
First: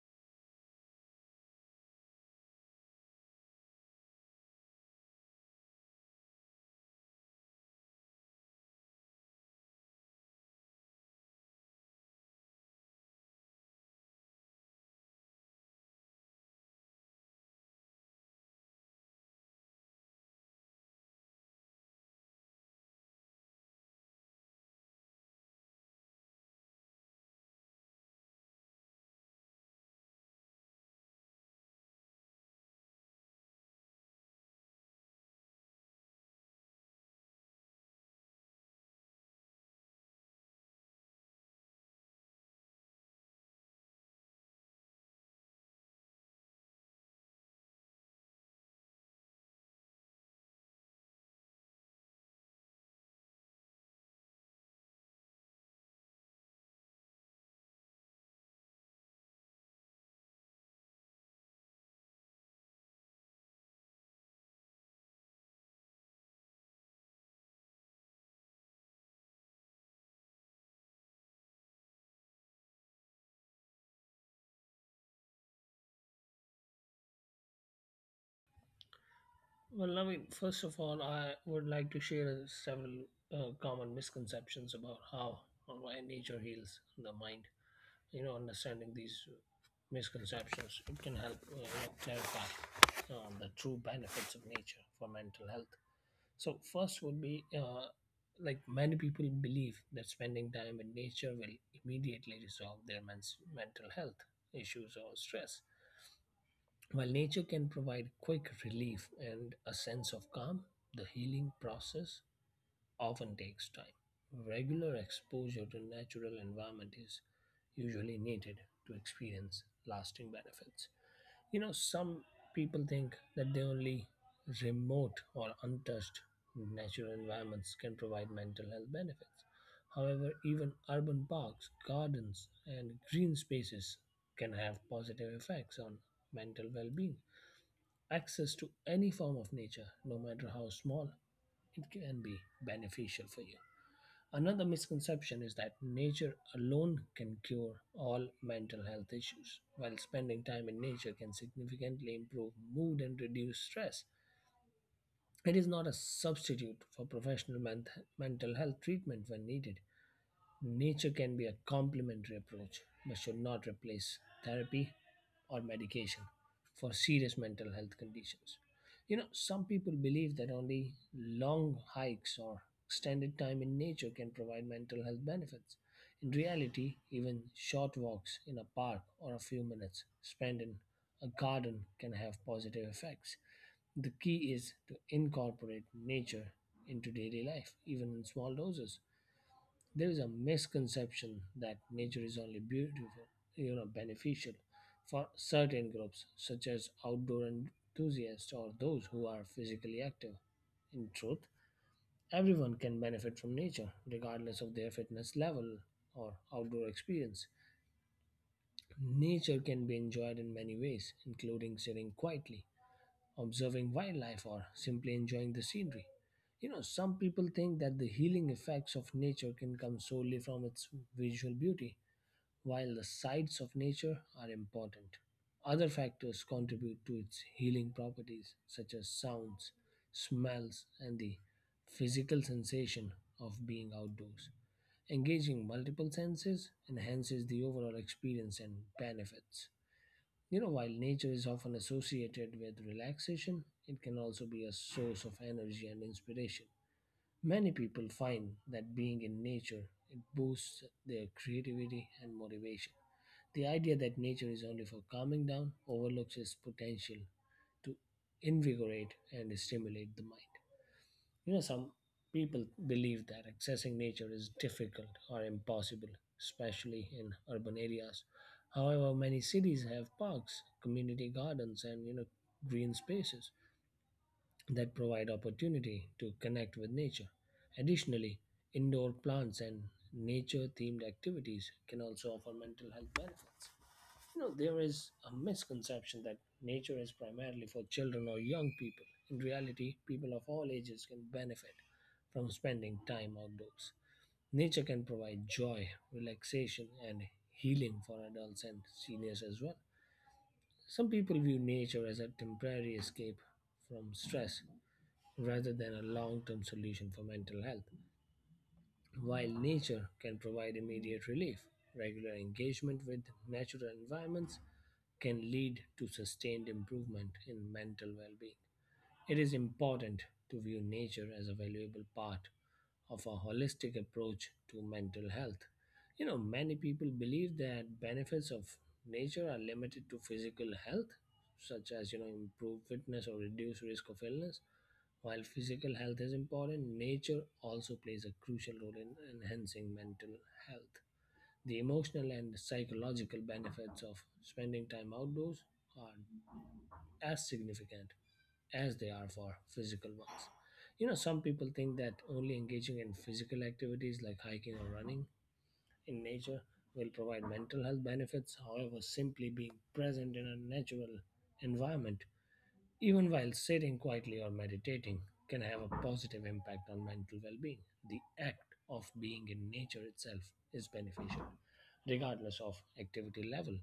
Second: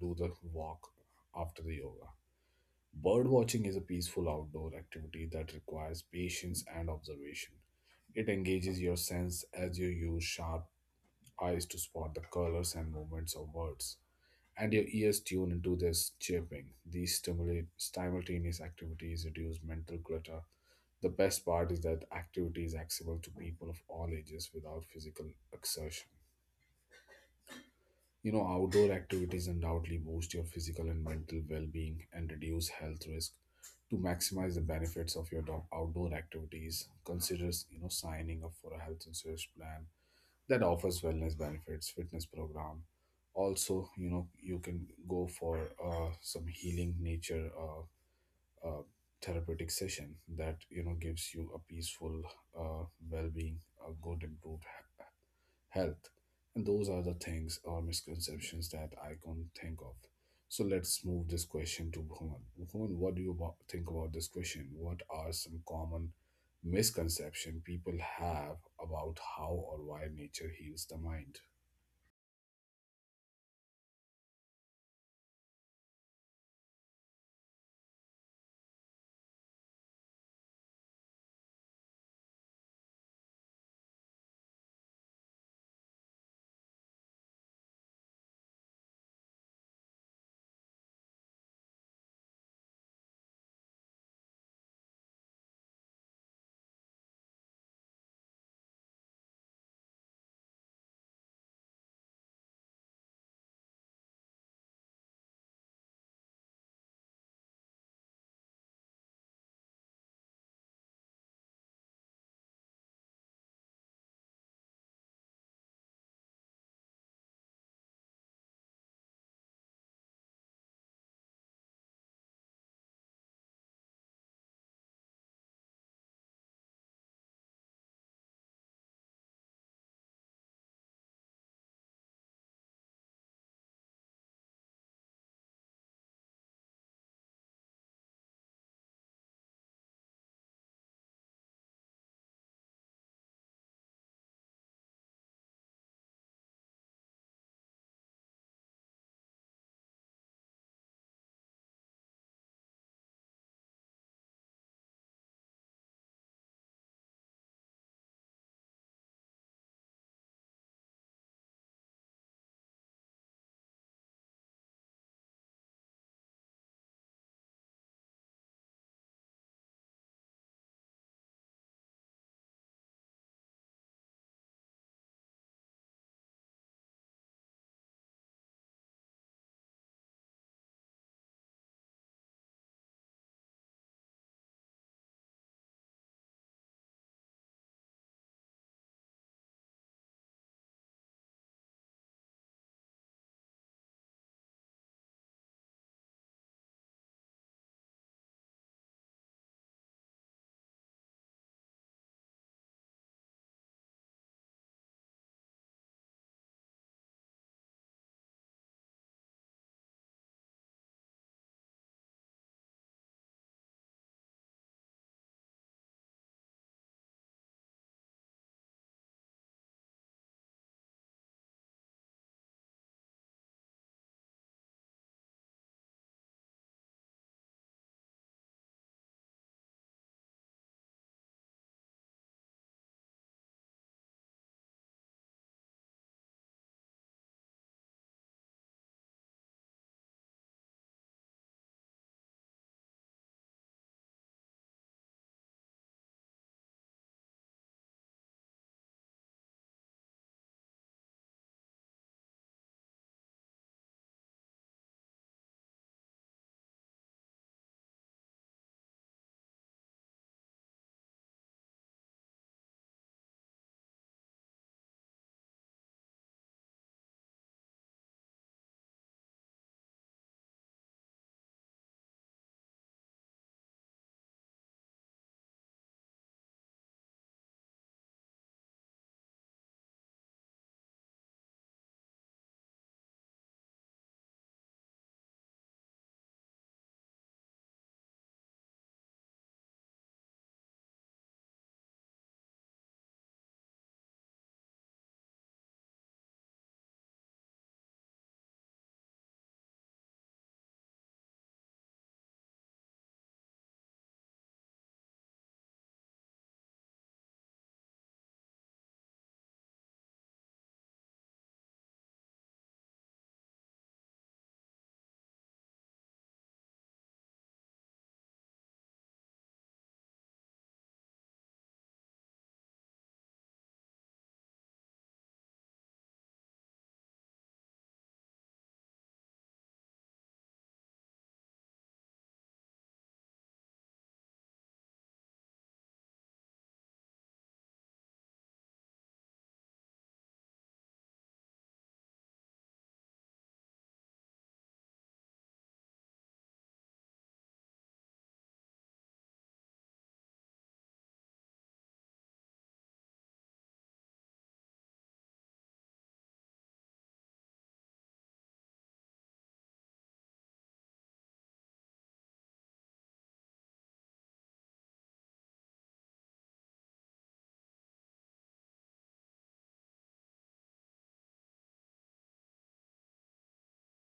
Speaker 1: do the walk after the yoga. Bird watching is a peaceful outdoor activity that requires patience and observation. It engages your sense as you use sharp eyes to spot the colors and movements of words, and your ears tune into their chirping. These stimulate simultaneous activities, reduce mental clutter. The best part is that activity is accessible to people of all ages without physical exertion. You know, outdoor activities undoubtedly boost your physical and mental well being and reduce health risk. To maximize the benefits of your outdoor activities, consider you know signing up for a health insurance plan that offers wellness benefits, fitness program. Also, you know, you can go for some healing nature uh, therapeutic session that you know gives you a peaceful uh, well-being, a good improved health. And those are the things or misconceptions that I can think of. So let's move this question to Bhuvan. Bhuvan, what do you think about this question? What are some common misconception people have about how or why nature heals the mind?
Speaker 2: Well, Naveen, first of all, I would like to share several common misconceptions about how or why nature heals the mind. Understanding these misconceptions, it can help, clarify the true benefits of nature for mental health. So first would be, like, many people believe that spending time in nature will immediately resolve their mental health issues or stress. While nature can provide quick relief and a sense of calm, the healing process often takes time. Regular exposure to natural environment is usually needed to experience lasting benefits. You know, some people think that the only remote or untouched natural environments can provide mental health benefits. However, even urban parks, gardens, and green spaces can have positive effects on mental well being. Access to any form of nature, no matter how small, it can be beneficial for you. Another misconception is that nature alone can cure all mental health issues, while spending time in nature can significantly improve mood and reduce stress. It is not a substitute for professional mental health treatment when needed. Nature can be a complementary approach, but should not replace therapy or medication for serious mental health conditions. You know, some people believe that only long hikes or extended time in nature can provide mental health benefits. In reality, even short walks in a park or a few minutes spent in a garden can have positive effects. The key is to incorporate nature into daily life, even in small doses. There is a misconception that nature is only beautiful, you know, beneficial for certain groups, such as outdoor enthusiasts or those who are physically active. In truth, everyone can benefit from nature, regardless of their fitness level or outdoor experience. Nature can be enjoyed in many ways, including sitting quietly, observing wildlife, or simply enjoying the scenery. You know, some people think that the healing effects of nature can come solely from its visual beauty, while the sights of nature are important. Other factors contribute to its healing properties, such as sounds, smells, and the physical sensation of being outdoors. Engaging multiple senses enhances the overall experience and benefits. You know, while nature is often associated with relaxation, it can also be a source of energy and inspiration. Many people find that being in nature, it boosts their creativity and motivation. The idea that nature is only for calming down overlooks its potential to invigorate and stimulate the mind. You know, some people believe that accessing nature is difficult or impossible, especially in urban areas. However, many cities have parks, community gardens, and, you know, green spaces that provide opportunity to connect with nature. Additionally, indoor plants and nature themed activities can also offer mental health benefits. You know, there is a misconception that nature is primarily for children or young people. In reality, people of all ages can benefit from spending time outdoors. Nature can provide joy, relaxation, and healing for adults and seniors as well. Some people view nature as a temporary escape from stress rather than a long term solution for mental health. While nature can provide immediate relief, regular engagement with natural environments can lead to sustained improvement in mental well being. It is important to view nature as a valuable part of a holistic approach to mental health. You know, many people believe that benefits of nature are limited to physical health, such as, you know, improved fitness or reduced risk of illness. While physical health is important, nature also plays a crucial role in enhancing mental health. The emotional and psychological benefits of spending time outdoors are as significant as they are for physical ones. You know, some people think that only engaging in physical activities like hiking or running in nature will provide mental health benefits. However, simply being present in a natural environment, even while sitting quietly or meditating, can have a positive impact on mental well being. The act of being in nature itself is beneficial, regardless of activity level.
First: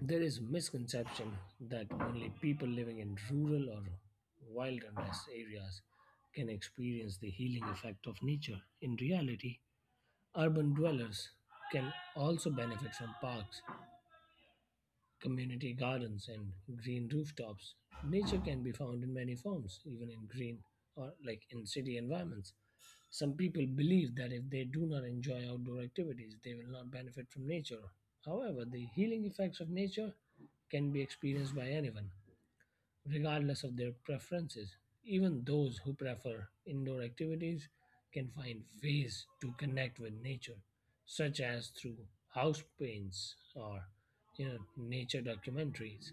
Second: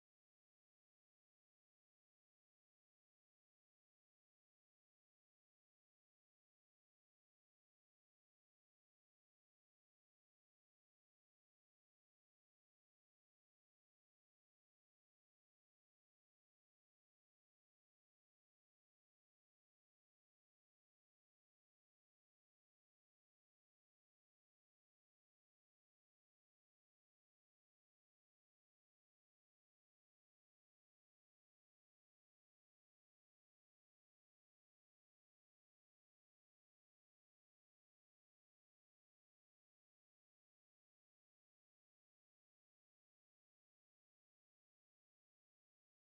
Speaker 2: There is misconception that only people living in rural or wilderness areas can experience the healing effect of nature. In reality, urban dwellers can also benefit from parks, community gardens, and green rooftops. Nature can be found in many forms, even in green or like in city environments. Some people believe that if they do not enjoy outdoor activities, they will not benefit from nature. However, the healing effects of nature can be experienced by anyone regardless of their preferences. Even those who prefer indoor activities can find ways to connect with nature, such as through house paints or, you know, nature documentaries.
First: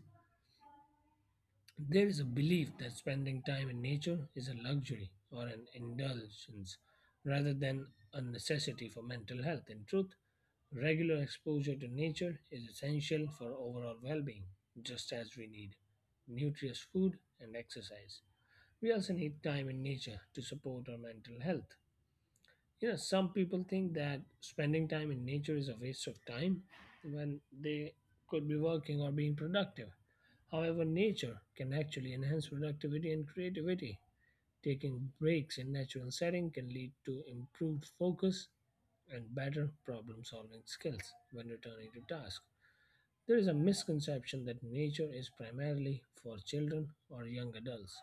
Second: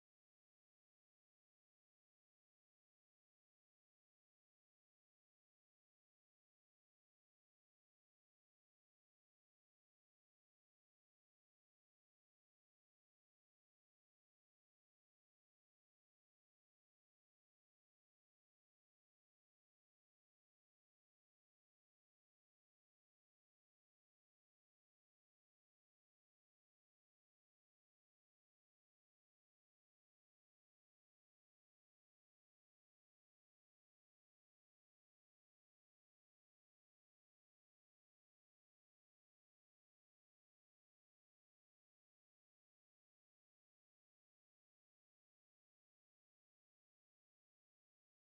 Speaker 2: There is a belief that spending time in nature is a luxury or an indulgence rather than a necessity for mental health. In truth, regular exposure to nature is essential for overall well being, just as we need nutritious food and exercise. We also need time in nature to support our mental health. Some people think that spending time in nature is a waste of time when they could be working or being productive. However, nature can actually enhance productivity and creativity. Taking breaks in natural setting can lead to improved focus and better problem solving skills when returning to task. There is a misconception that nature is primarily for children or young adults.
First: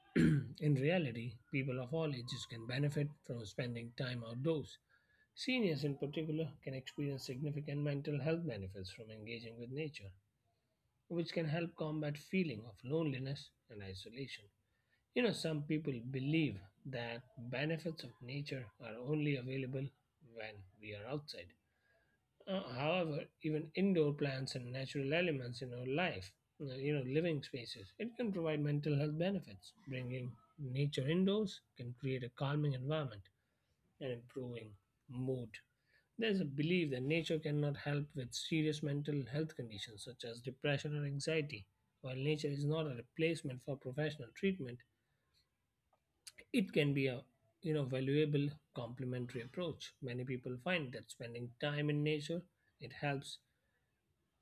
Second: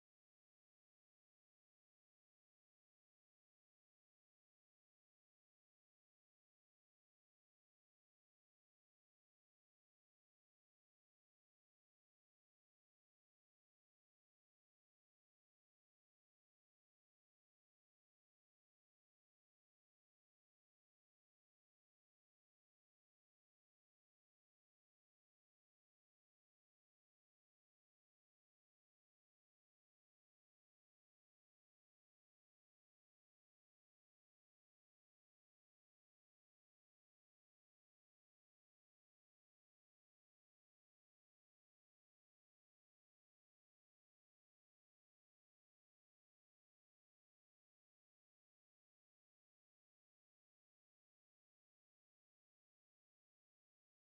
Speaker 2: [clears throat] In reality, people of all ages can benefit from spending time outdoors. Seniors, in particular, can experience significant mental health benefits from engaging with nature, which can help combat feeling of loneliness and isolation. You know, some people believe that benefits of nature are only available when we are outside. However, even indoor plants and natural elements in our life, living spaces, it can provide mental health benefits. Bringing nature indoors can create a calming environment and improving mood. There's a belief that nature cannot help with serious mental health conditions such as depression or anxiety. While nature is not a replacement for professional treatment, it can be a, you know, valuable complementary approach. Many people find that spending time in nature, it helps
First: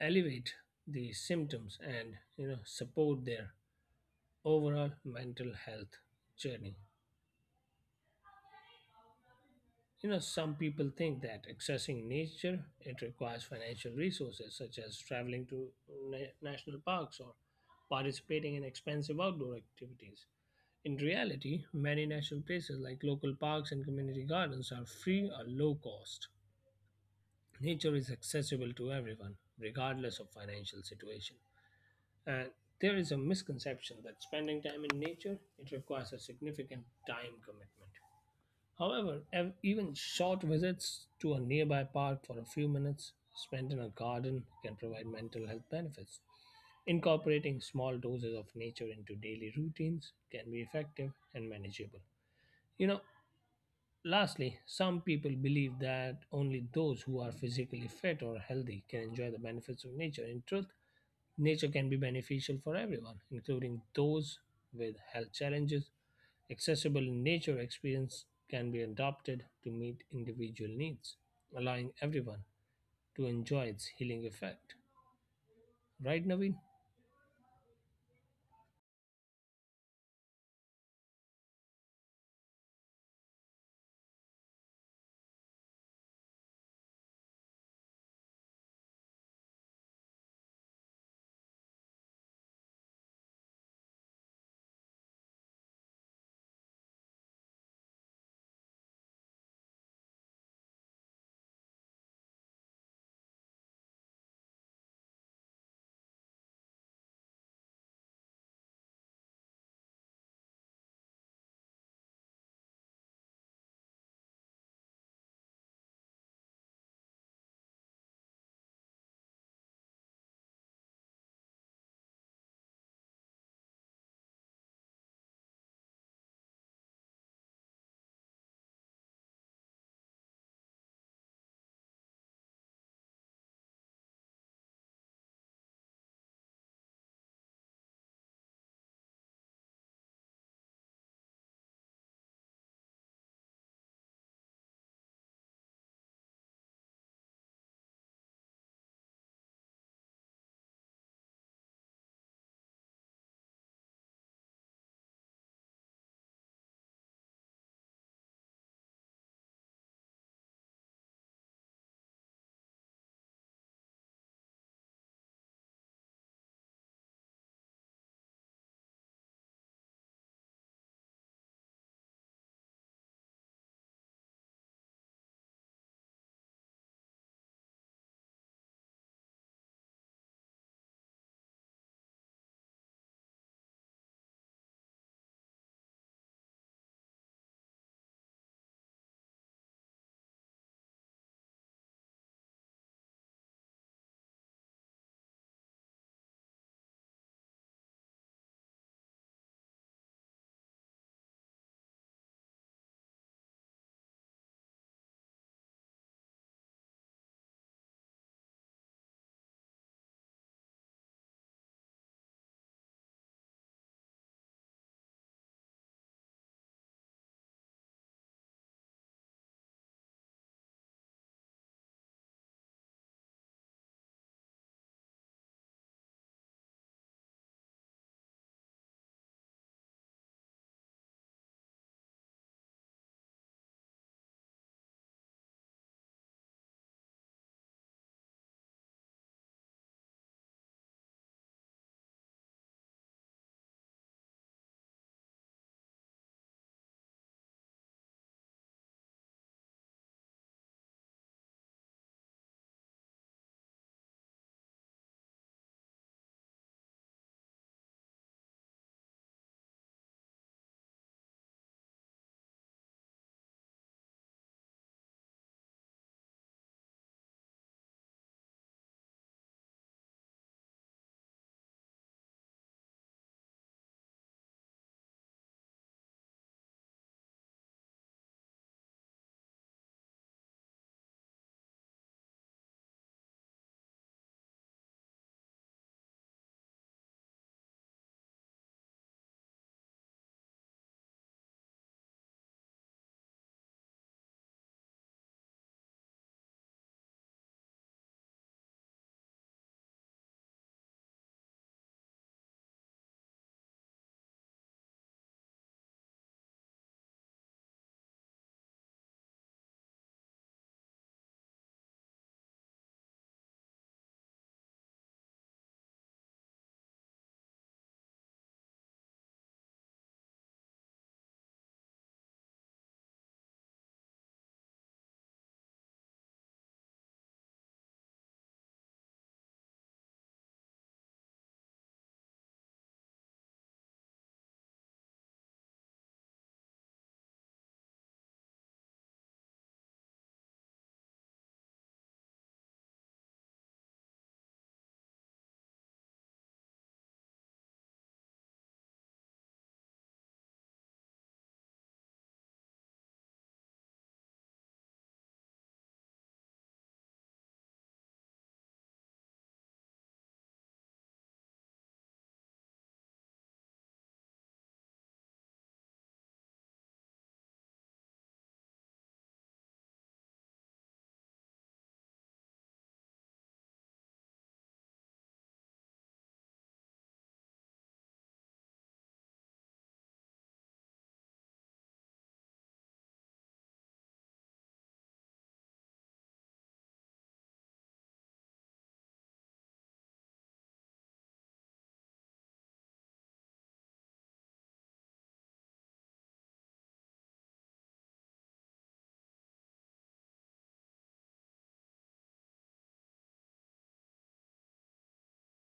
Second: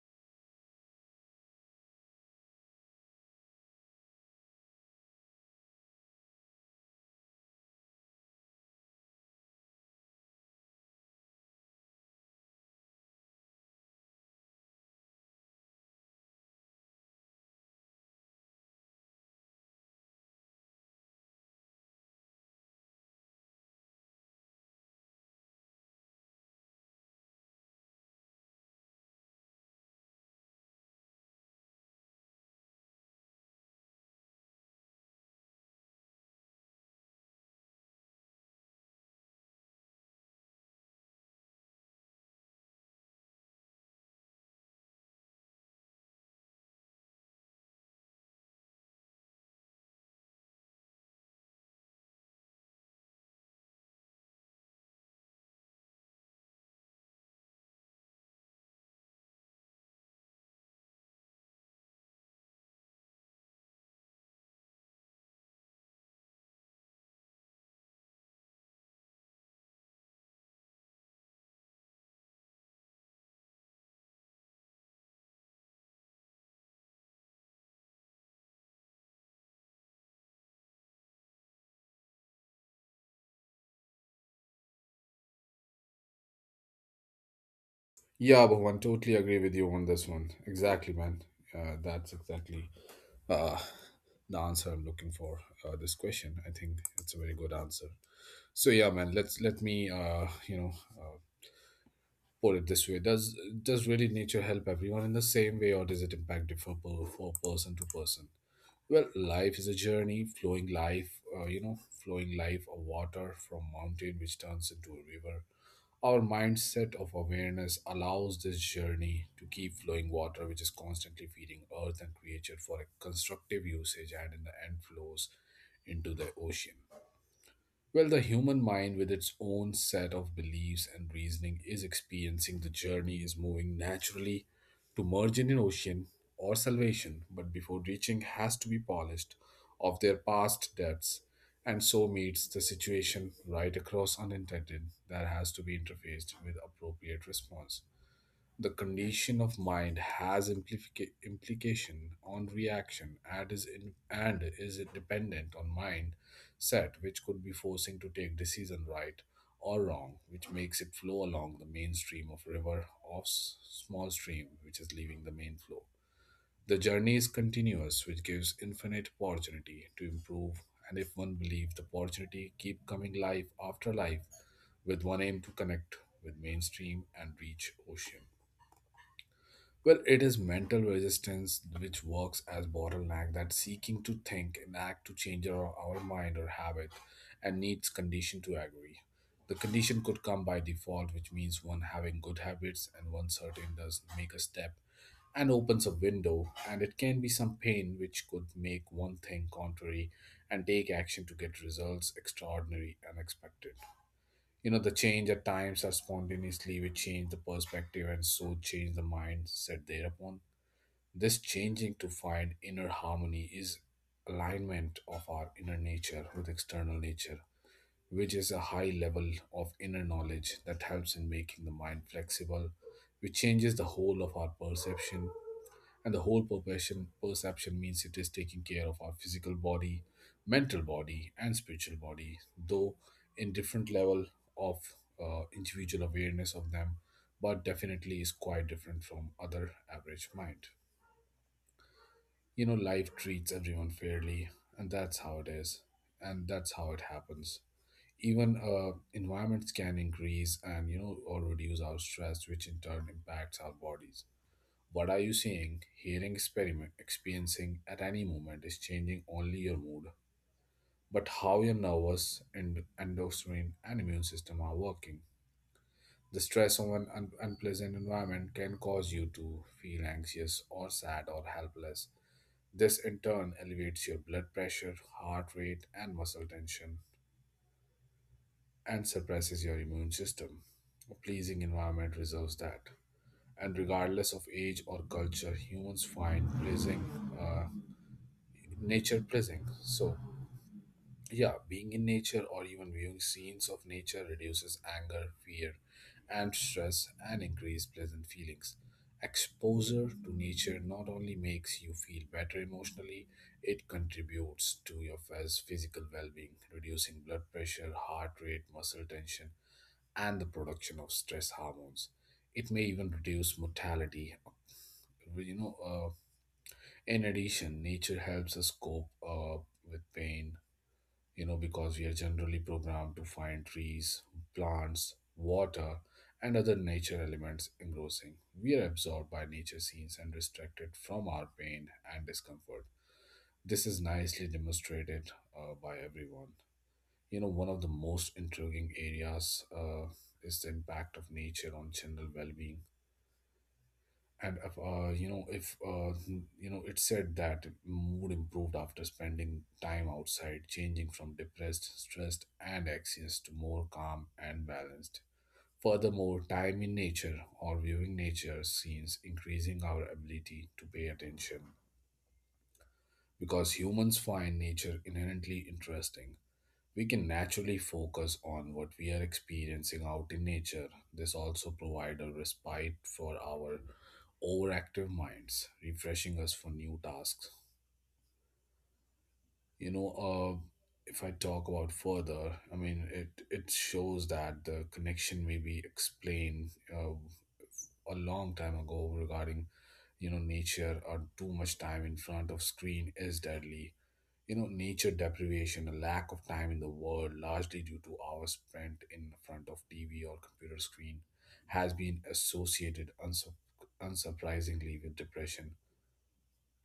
Speaker 2: elevate the symptoms and, you know, support their overall mental health journey. Some people think that accessing nature, it requires financial resources such as traveling to national parks or participating in expensive outdoor activities. In reality, many national places like local parks and community gardens are free or low cost. Nature is accessible to everyone regardless of financial situation. And there is a misconception that spending time in nature, it requires a significant time commitment. However, even short visits to a nearby park for a few minutes spent in a garden can provide mental health benefits. Incorporating small doses of nature into daily routines can be effective and manageable. You know, lastly, some people believe that only those who are physically fit or healthy can enjoy the benefits of nature. In truth, nature can be beneficial for everyone, including those with health challenges. Accessible nature experience can be adapted to meet individual needs, allowing everyone to enjoy its healing effect. Right, Naveen?
Speaker 1: Yeah, Bhuvan, totally agree with you on this one, exactly, man. That's exactly uh, the answer I'm looking for this question. I think it's a very good answer. So yeah, man, let me uh, put it this way: does really nature help everyone in the same way, or does it impact differ for person to person? Well, life is a journey, flowing life, flowing life of water from mountain which turns into a river. Our mindset of awareness allows this journey to keep flowing water, which is constantly feeding earth and creature for a constructive usage and in the end flows into the ocean. Well, the human mind, with its own set of beliefs and reasoning, is experiencing the journey, is moving naturally to merge in an ocean or salvation, but before reaching, has to be polished of their past debts, and so meets the situation right across unintended that has to be interfaced with appropriate response. The condition of mind has implication on reaction and is dependent on mind set, which could be forcing to take decision right or wrong, which makes it flow along the main stream of river of small stream, which is leaving the main flow. The journey is continuous, which gives infinite opportunity to improve. And if one believes the opportunity keep coming life after life, with one aim to connect with mainstream and reach ocean. Well, it is mental resistance which works as bottleneck that seeking to think and act to change our mind or habit and needs condition to agree. The condition could come by default, which means one having good habits and one certain does make a step and opens a window, and it can be some pain which could make one think contrary and take action to get results extraordinary and expected. You know, the change at times are spontaneously which change the perspective and so change the mindset thereupon. This changing to find inner harmony is alignment of our inner nature with external nature, which is a high level of inner knowledge that helps in making the mind flexible, which changes the whole of our perception. And the whole perception means it is taking care of our physical body, mental body, and spiritual body, though in different level of individual awareness of them, but definitely is quite different from other average mind. You know, life treats everyone fairly, and that's how it is, and that's how it happens. Even environments can increase and you know or reduce our stress which in turn impacts our bodies. What are you seeing, hearing, experiment experiencing at any moment is changing only your mood, but how your nervous and endocrine and immune system are working. The stress of an unpleasant environment can cause you to feel anxious or sad or helpless. This in turn elevates your blood pressure, heart rate, and muscle tension, and suppresses your immune system. A pleasing environment reserves that. And regardless of age or culture, humans find pleasing, uh, nature pleasing. So, yeah, being in nature or even viewing scenes of nature reduces anger, fear, and stress and increase pleasant feelings. Exposure to nature not only makes you feel better emotionally, it contributes to your physical well being, reducing blood pressure, heart rate, muscle tension, and the production of stress hormones. It may even reduce mortality. You know, in addition, nature helps us cope with pain. You know, because we are generally programmed to find trees, plants, water, and other nature elements engrossing. We are absorbed by nature scenes and distracted from our pain and discomfort. This is nicely demonstrated by everyone. You know, one of the most intriguing areas is the impact of nature on general well-being. And if, you know, if you know, it said that mood improved after spending time outside, changing from depressed, stressed, and anxious to more calm and balanced. Furthermore, time in nature or viewing nature scenes increasing our ability to pay attention because humans find nature inherently interesting. We can naturally focus on what we are experiencing out in nature. This also provides a respite for our overactive minds, refreshing us for new tasks. You know, uh, if I talk about further, I mean, it shows that the connection may be explained uh, a long time ago regarding, you know, nature or too much time in front of screen is deadly. You know, nature deprivation, a lack of time in the world largely due to hours spent in front of tv or computer screen has been associated unsurprisingly with depression,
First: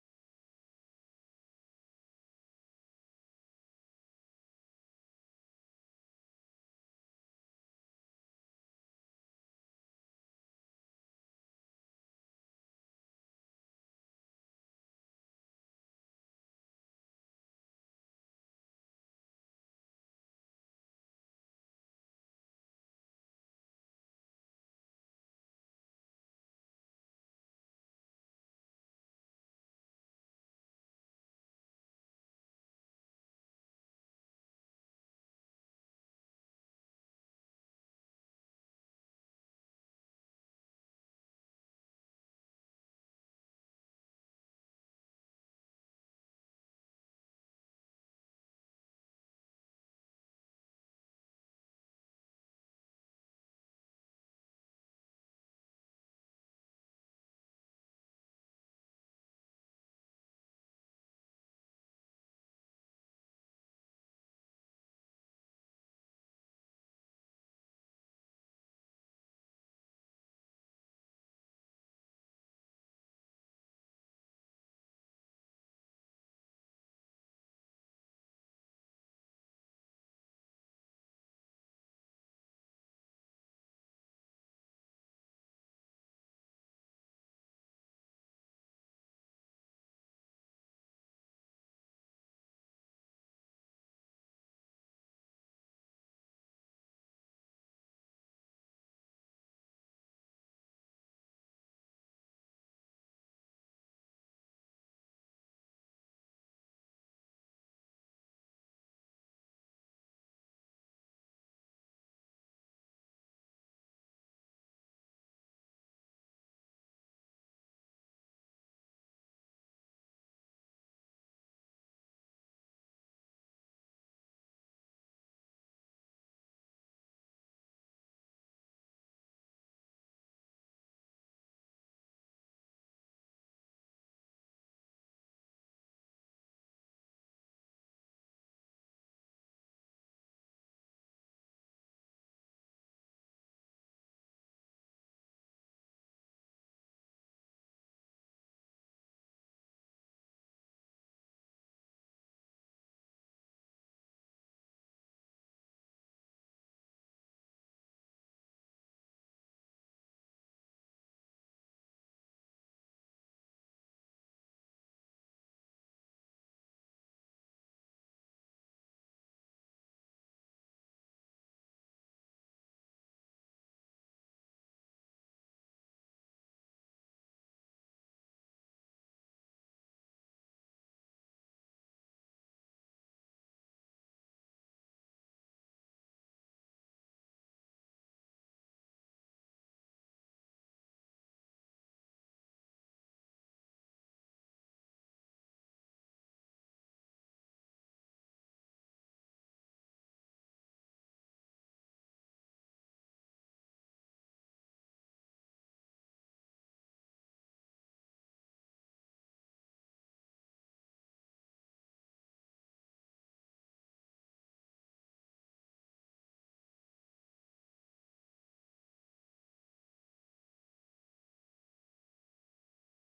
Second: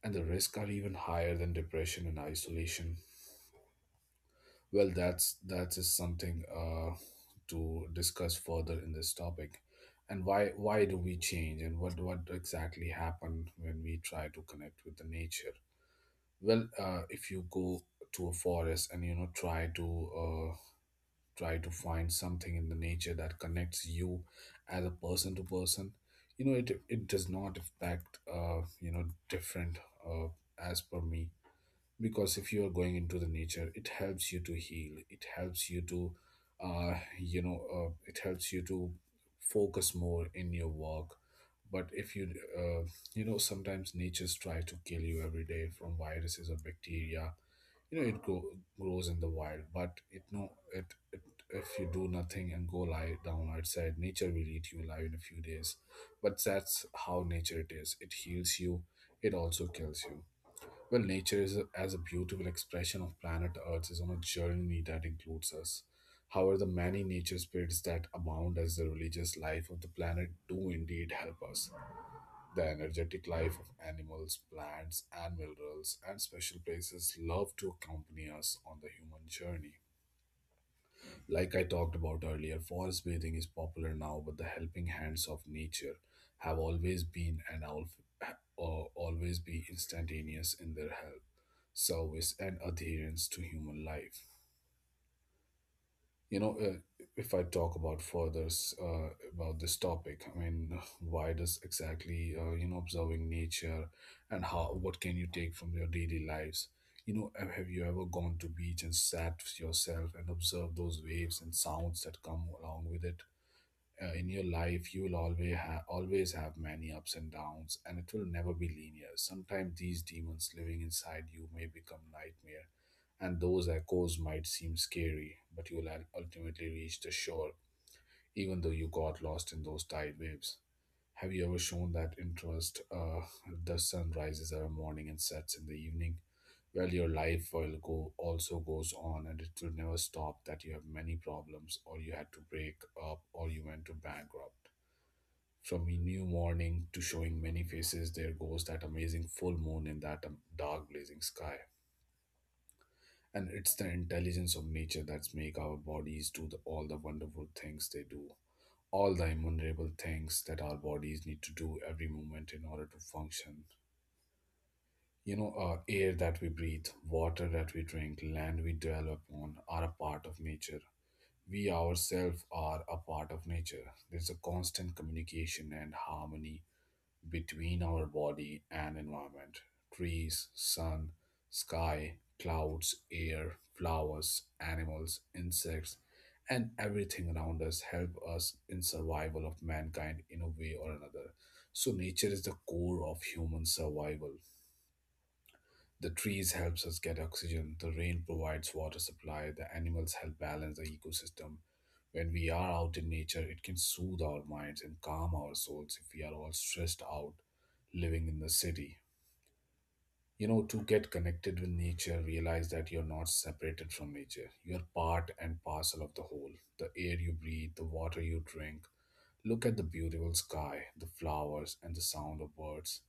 Speaker 1: and the risks are even higher than depression and isolation. Well, that is something to discuss further in this topic. And why do we change, and what exactly happen when we try to connect with the nature? Well, if you go to a forest and you know try to try to find something in the nature that connects you as a person to person, you know it does not affect you know different, uh, as per me. Because if you are going into the nature, it helps you to heal, it helps you to it helps you to focus more in your work. But if you uh, you know, sometimes nature's try to kill you every day from viruses or bacteria. You know, grows in the wild, but it no it, it if you do nothing and go lie down outside, nature will eat you alive in a few days. But that's how nature it is, it heals you, it also kills you. Well, as a beautiful expression of planet Earth is on a journey that includes us. However, the many nature spirits that abound as the religious life of the planet do indeed help us. The energetic life of animals, plants, and minerals and special places love to accompany us on the human journey. Like I talked about earlier, forest bathing is popular now, but the helping hands of nature have always been and always be instantaneous in their help service, and adherence to human life. If I talk about further about this topic, I mean, [sighs] why does exactly you know observing nature, and how what can you take from your daily lives? Have you ever gone to beach and sat with yourself and observed those waves and sounds that come along with it? In your life, you will always have many ups and downs, and it will never be linear. Sometimes these demons living inside you may become nightmare, and those echoes might seem scary, but you will ultimately reach the shore, even though you got lost in those tide waves. Have you ever shown that interest? The sun rises every morning and sets in the evening. Well, your life will go also goes on, and it will never stop. That you have many problems, or you had to break up, or you went to bankrupt. From a new morning to showing many faces, there goes that amazing full moon in that dark blazing sky. And it's the intelligence of nature that's make our bodies do all the wonderful things they do, all the immeasurable things that our bodies need to do every moment in order to function. You know, air that we breathe, water that we drink, land we dwell upon are a part of nature. We ourselves are a part of nature. There's a constant communication and harmony between our body and environment. Trees, sun, sky, clouds, air, flowers, animals, insects, and everything around us help us in survival of mankind in a way or another. So nature is the core of human survival. The trees helps us get oxygen, the rain provides water supply, the animals help balance the ecosystem. When we are out in nature, it can soothe our minds and calm our souls if we are all stressed out living in the city. You know, to get connected with nature, realize that you're not separated from nature. You're part and parcel of the whole. The air you breathe, the water you drink. Look at the beautiful sky, the flowers, and the sound of birds.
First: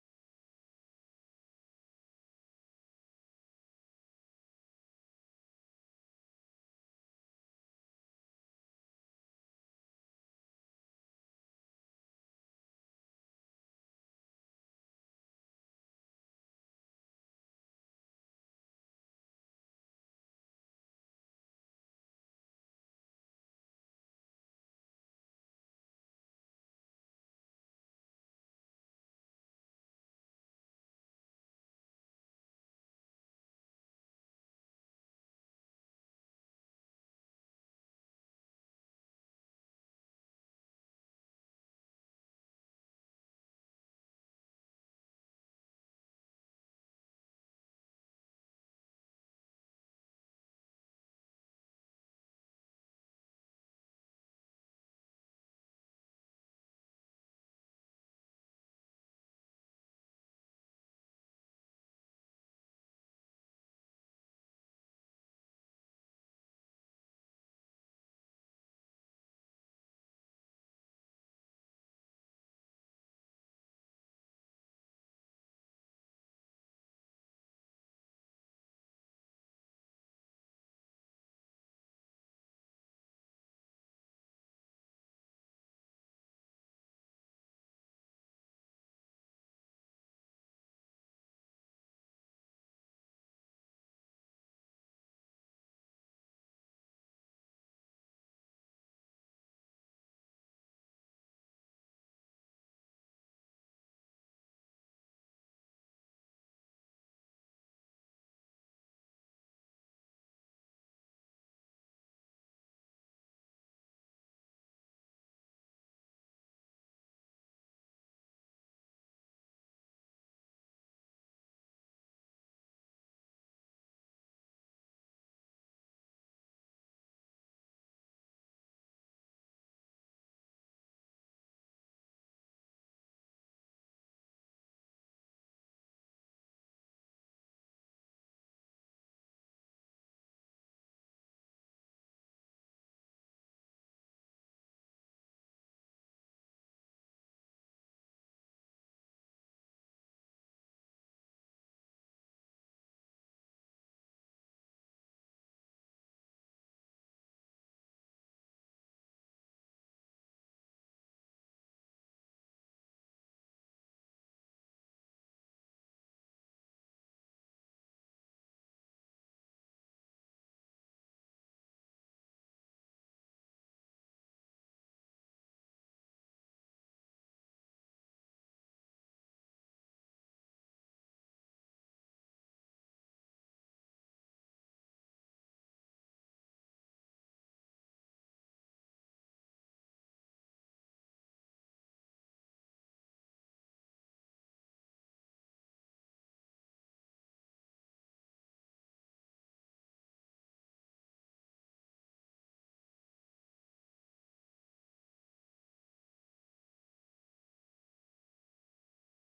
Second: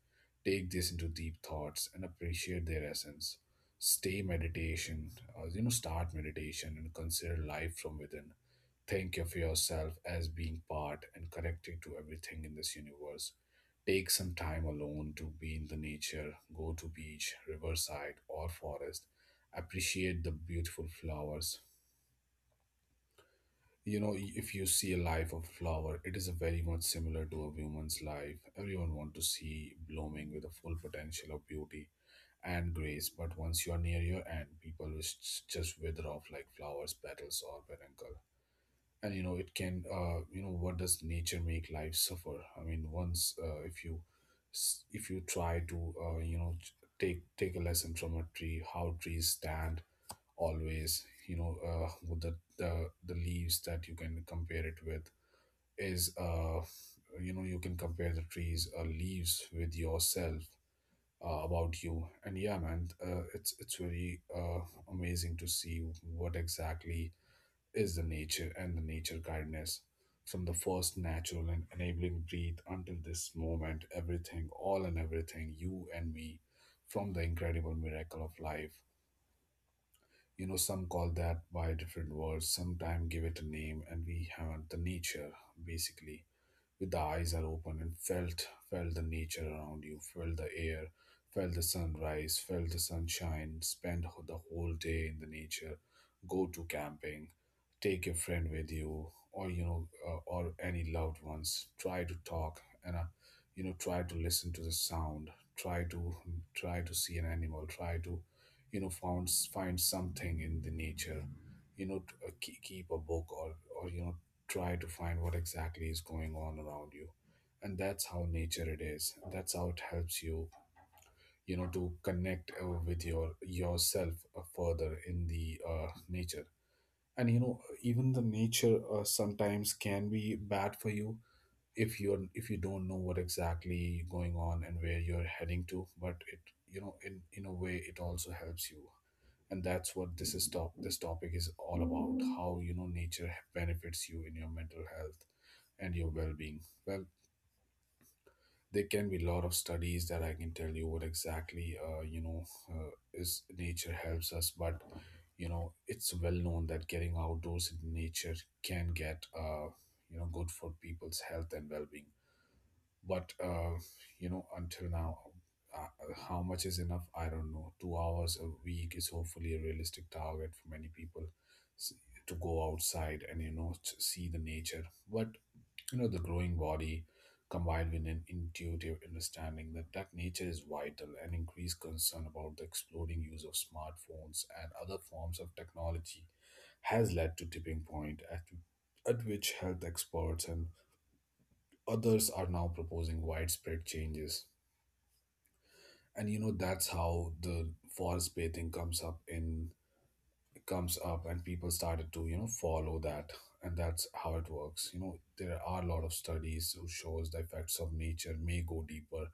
Speaker 1: Take this into deep thoughts and appreciate their essence. Stay meditation, you know, start meditation and consider life from within. Think of yourself as being part and connected to everything in this universe. Take some time alone to be in the nature, go to beach, riverside, or forest. Appreciate the beautiful flowers. You know, if you see a life of flower, it is a very much similar to a woman's life. Everyone want to see blooming with the full potential of beauty and grace, but once you are near your end, people will just wither off like flowers, petals, or peduncles. And you know it can you know, what does nature make life suffer. I mean, once if you if you try to you know take a lesson from a tree, how trees stand always. You know, with the leaves that you can compare it with is you know, you can compare the trees leaves with yourself, about you. And yeah man, it's very amazing to see what exactly is the nature and the nature guidedness, from the first natural and enabling breath until this moment, everything all and everything, you and me, from the incredible miracle of life. You know, some call that by different words, sometimes give it a name, and we haven't the nature basically. With the eyes are open and felt the nature around you, felt the air, felt the sunrise, felt the sunshine, spend the whole day in the nature. Go to camping, take your friend with you, or you know, or any loved ones, try to talk and, you know, try to listen to the sound, try to, try to see an animal, try to, you know, found, find something in the nature. You know, to, keep a book, or you know, try to find what exactly is going on around you. And that's how nature it is, that's how it helps you, you know, to connect with your yourself further in the nature. And you know, even the nature sometimes can be bad for you, if you're if you don't know what exactly going on and where you're heading to. But it, you know, in a way, it also helps you. And that's what this topic is all about, how you know nature benefits you in your mental health and your well-being. Well, there can be a lot of studies that I can tell you what exactly you know, is nature helps us. But you know, it's well known that getting outdoors in nature can get you know good for people's health and well-being. But you know, until now, uh, how much is enough, I don't know. 2 hours a week is hopefully a realistic target for many people s- to go outside and you know to see the nature. But you know, the growing body combined with an intuitive understanding that nature is vital and increased concern about the exploding use of smartphones and other forms of technology has led to tipping point at which health experts and others are now proposing widespread changes. And you know, that's how the forest bathing comes up, and people started to you know follow that. And that's how it works. You know, there are a lot of studies who shows the effects of nature may go deeper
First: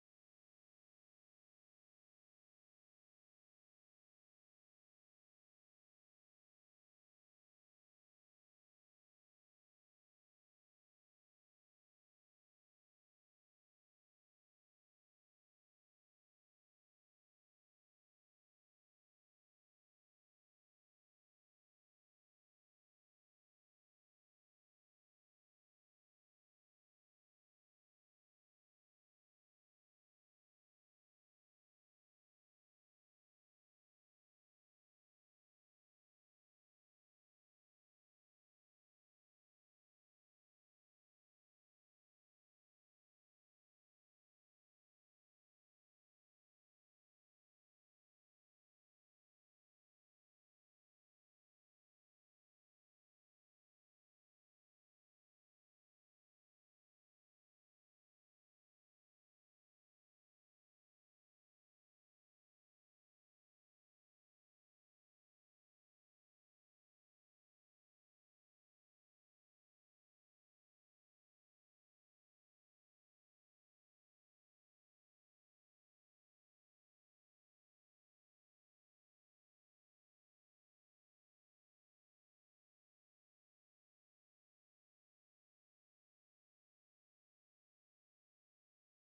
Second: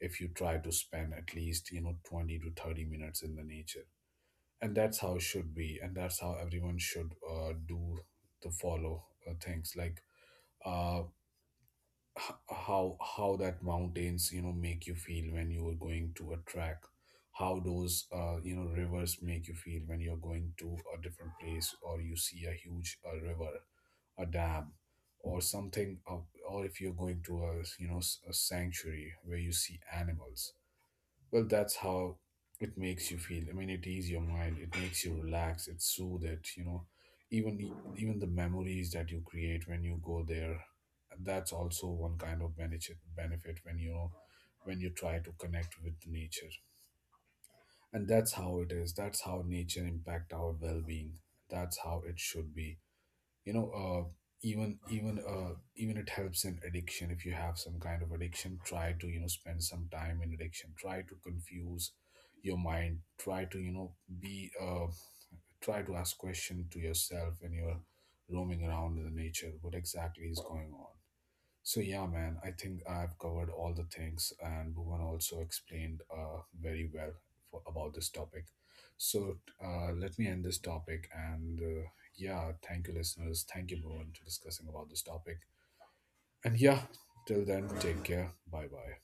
Speaker 1: if you try to spend at least you know 20 to 30 minutes in the nature. And that's how it should be, and that's how everyone should do, to follow things like uh, h- how that mountains you know make you feel when you are going to a track, how those you know rivers make you feel when you're going to a different place, or you see a huge river, a dam, or something, or if you're going to a, you know, a sanctuary where you see animals. Well, that's how it makes you feel. I mean, it eases your mind, it makes you relax, it soothes it. You know, even e, even the memories that you create when you go there, that's also one kind of benefit. Benefit when you know, when you try to connect with nature. And that's how it is, that's how nature impact our well-being. That's how it should be. You know, even it helps in addiction. If you have some kind of addiction, try to you know spend some time in addiction. Try to confuse your mind, try to you know be, try to ask question to yourself when you're roaming around in the nature, what exactly is going on. So yeah man, I think I've covered all the things, and bhuvan also explained very well, about this topic. So let me end this topic, and yeah, thank you listeners, thank you bhuvan for discussing about this topic. And yeah, till then, take care, bye bye.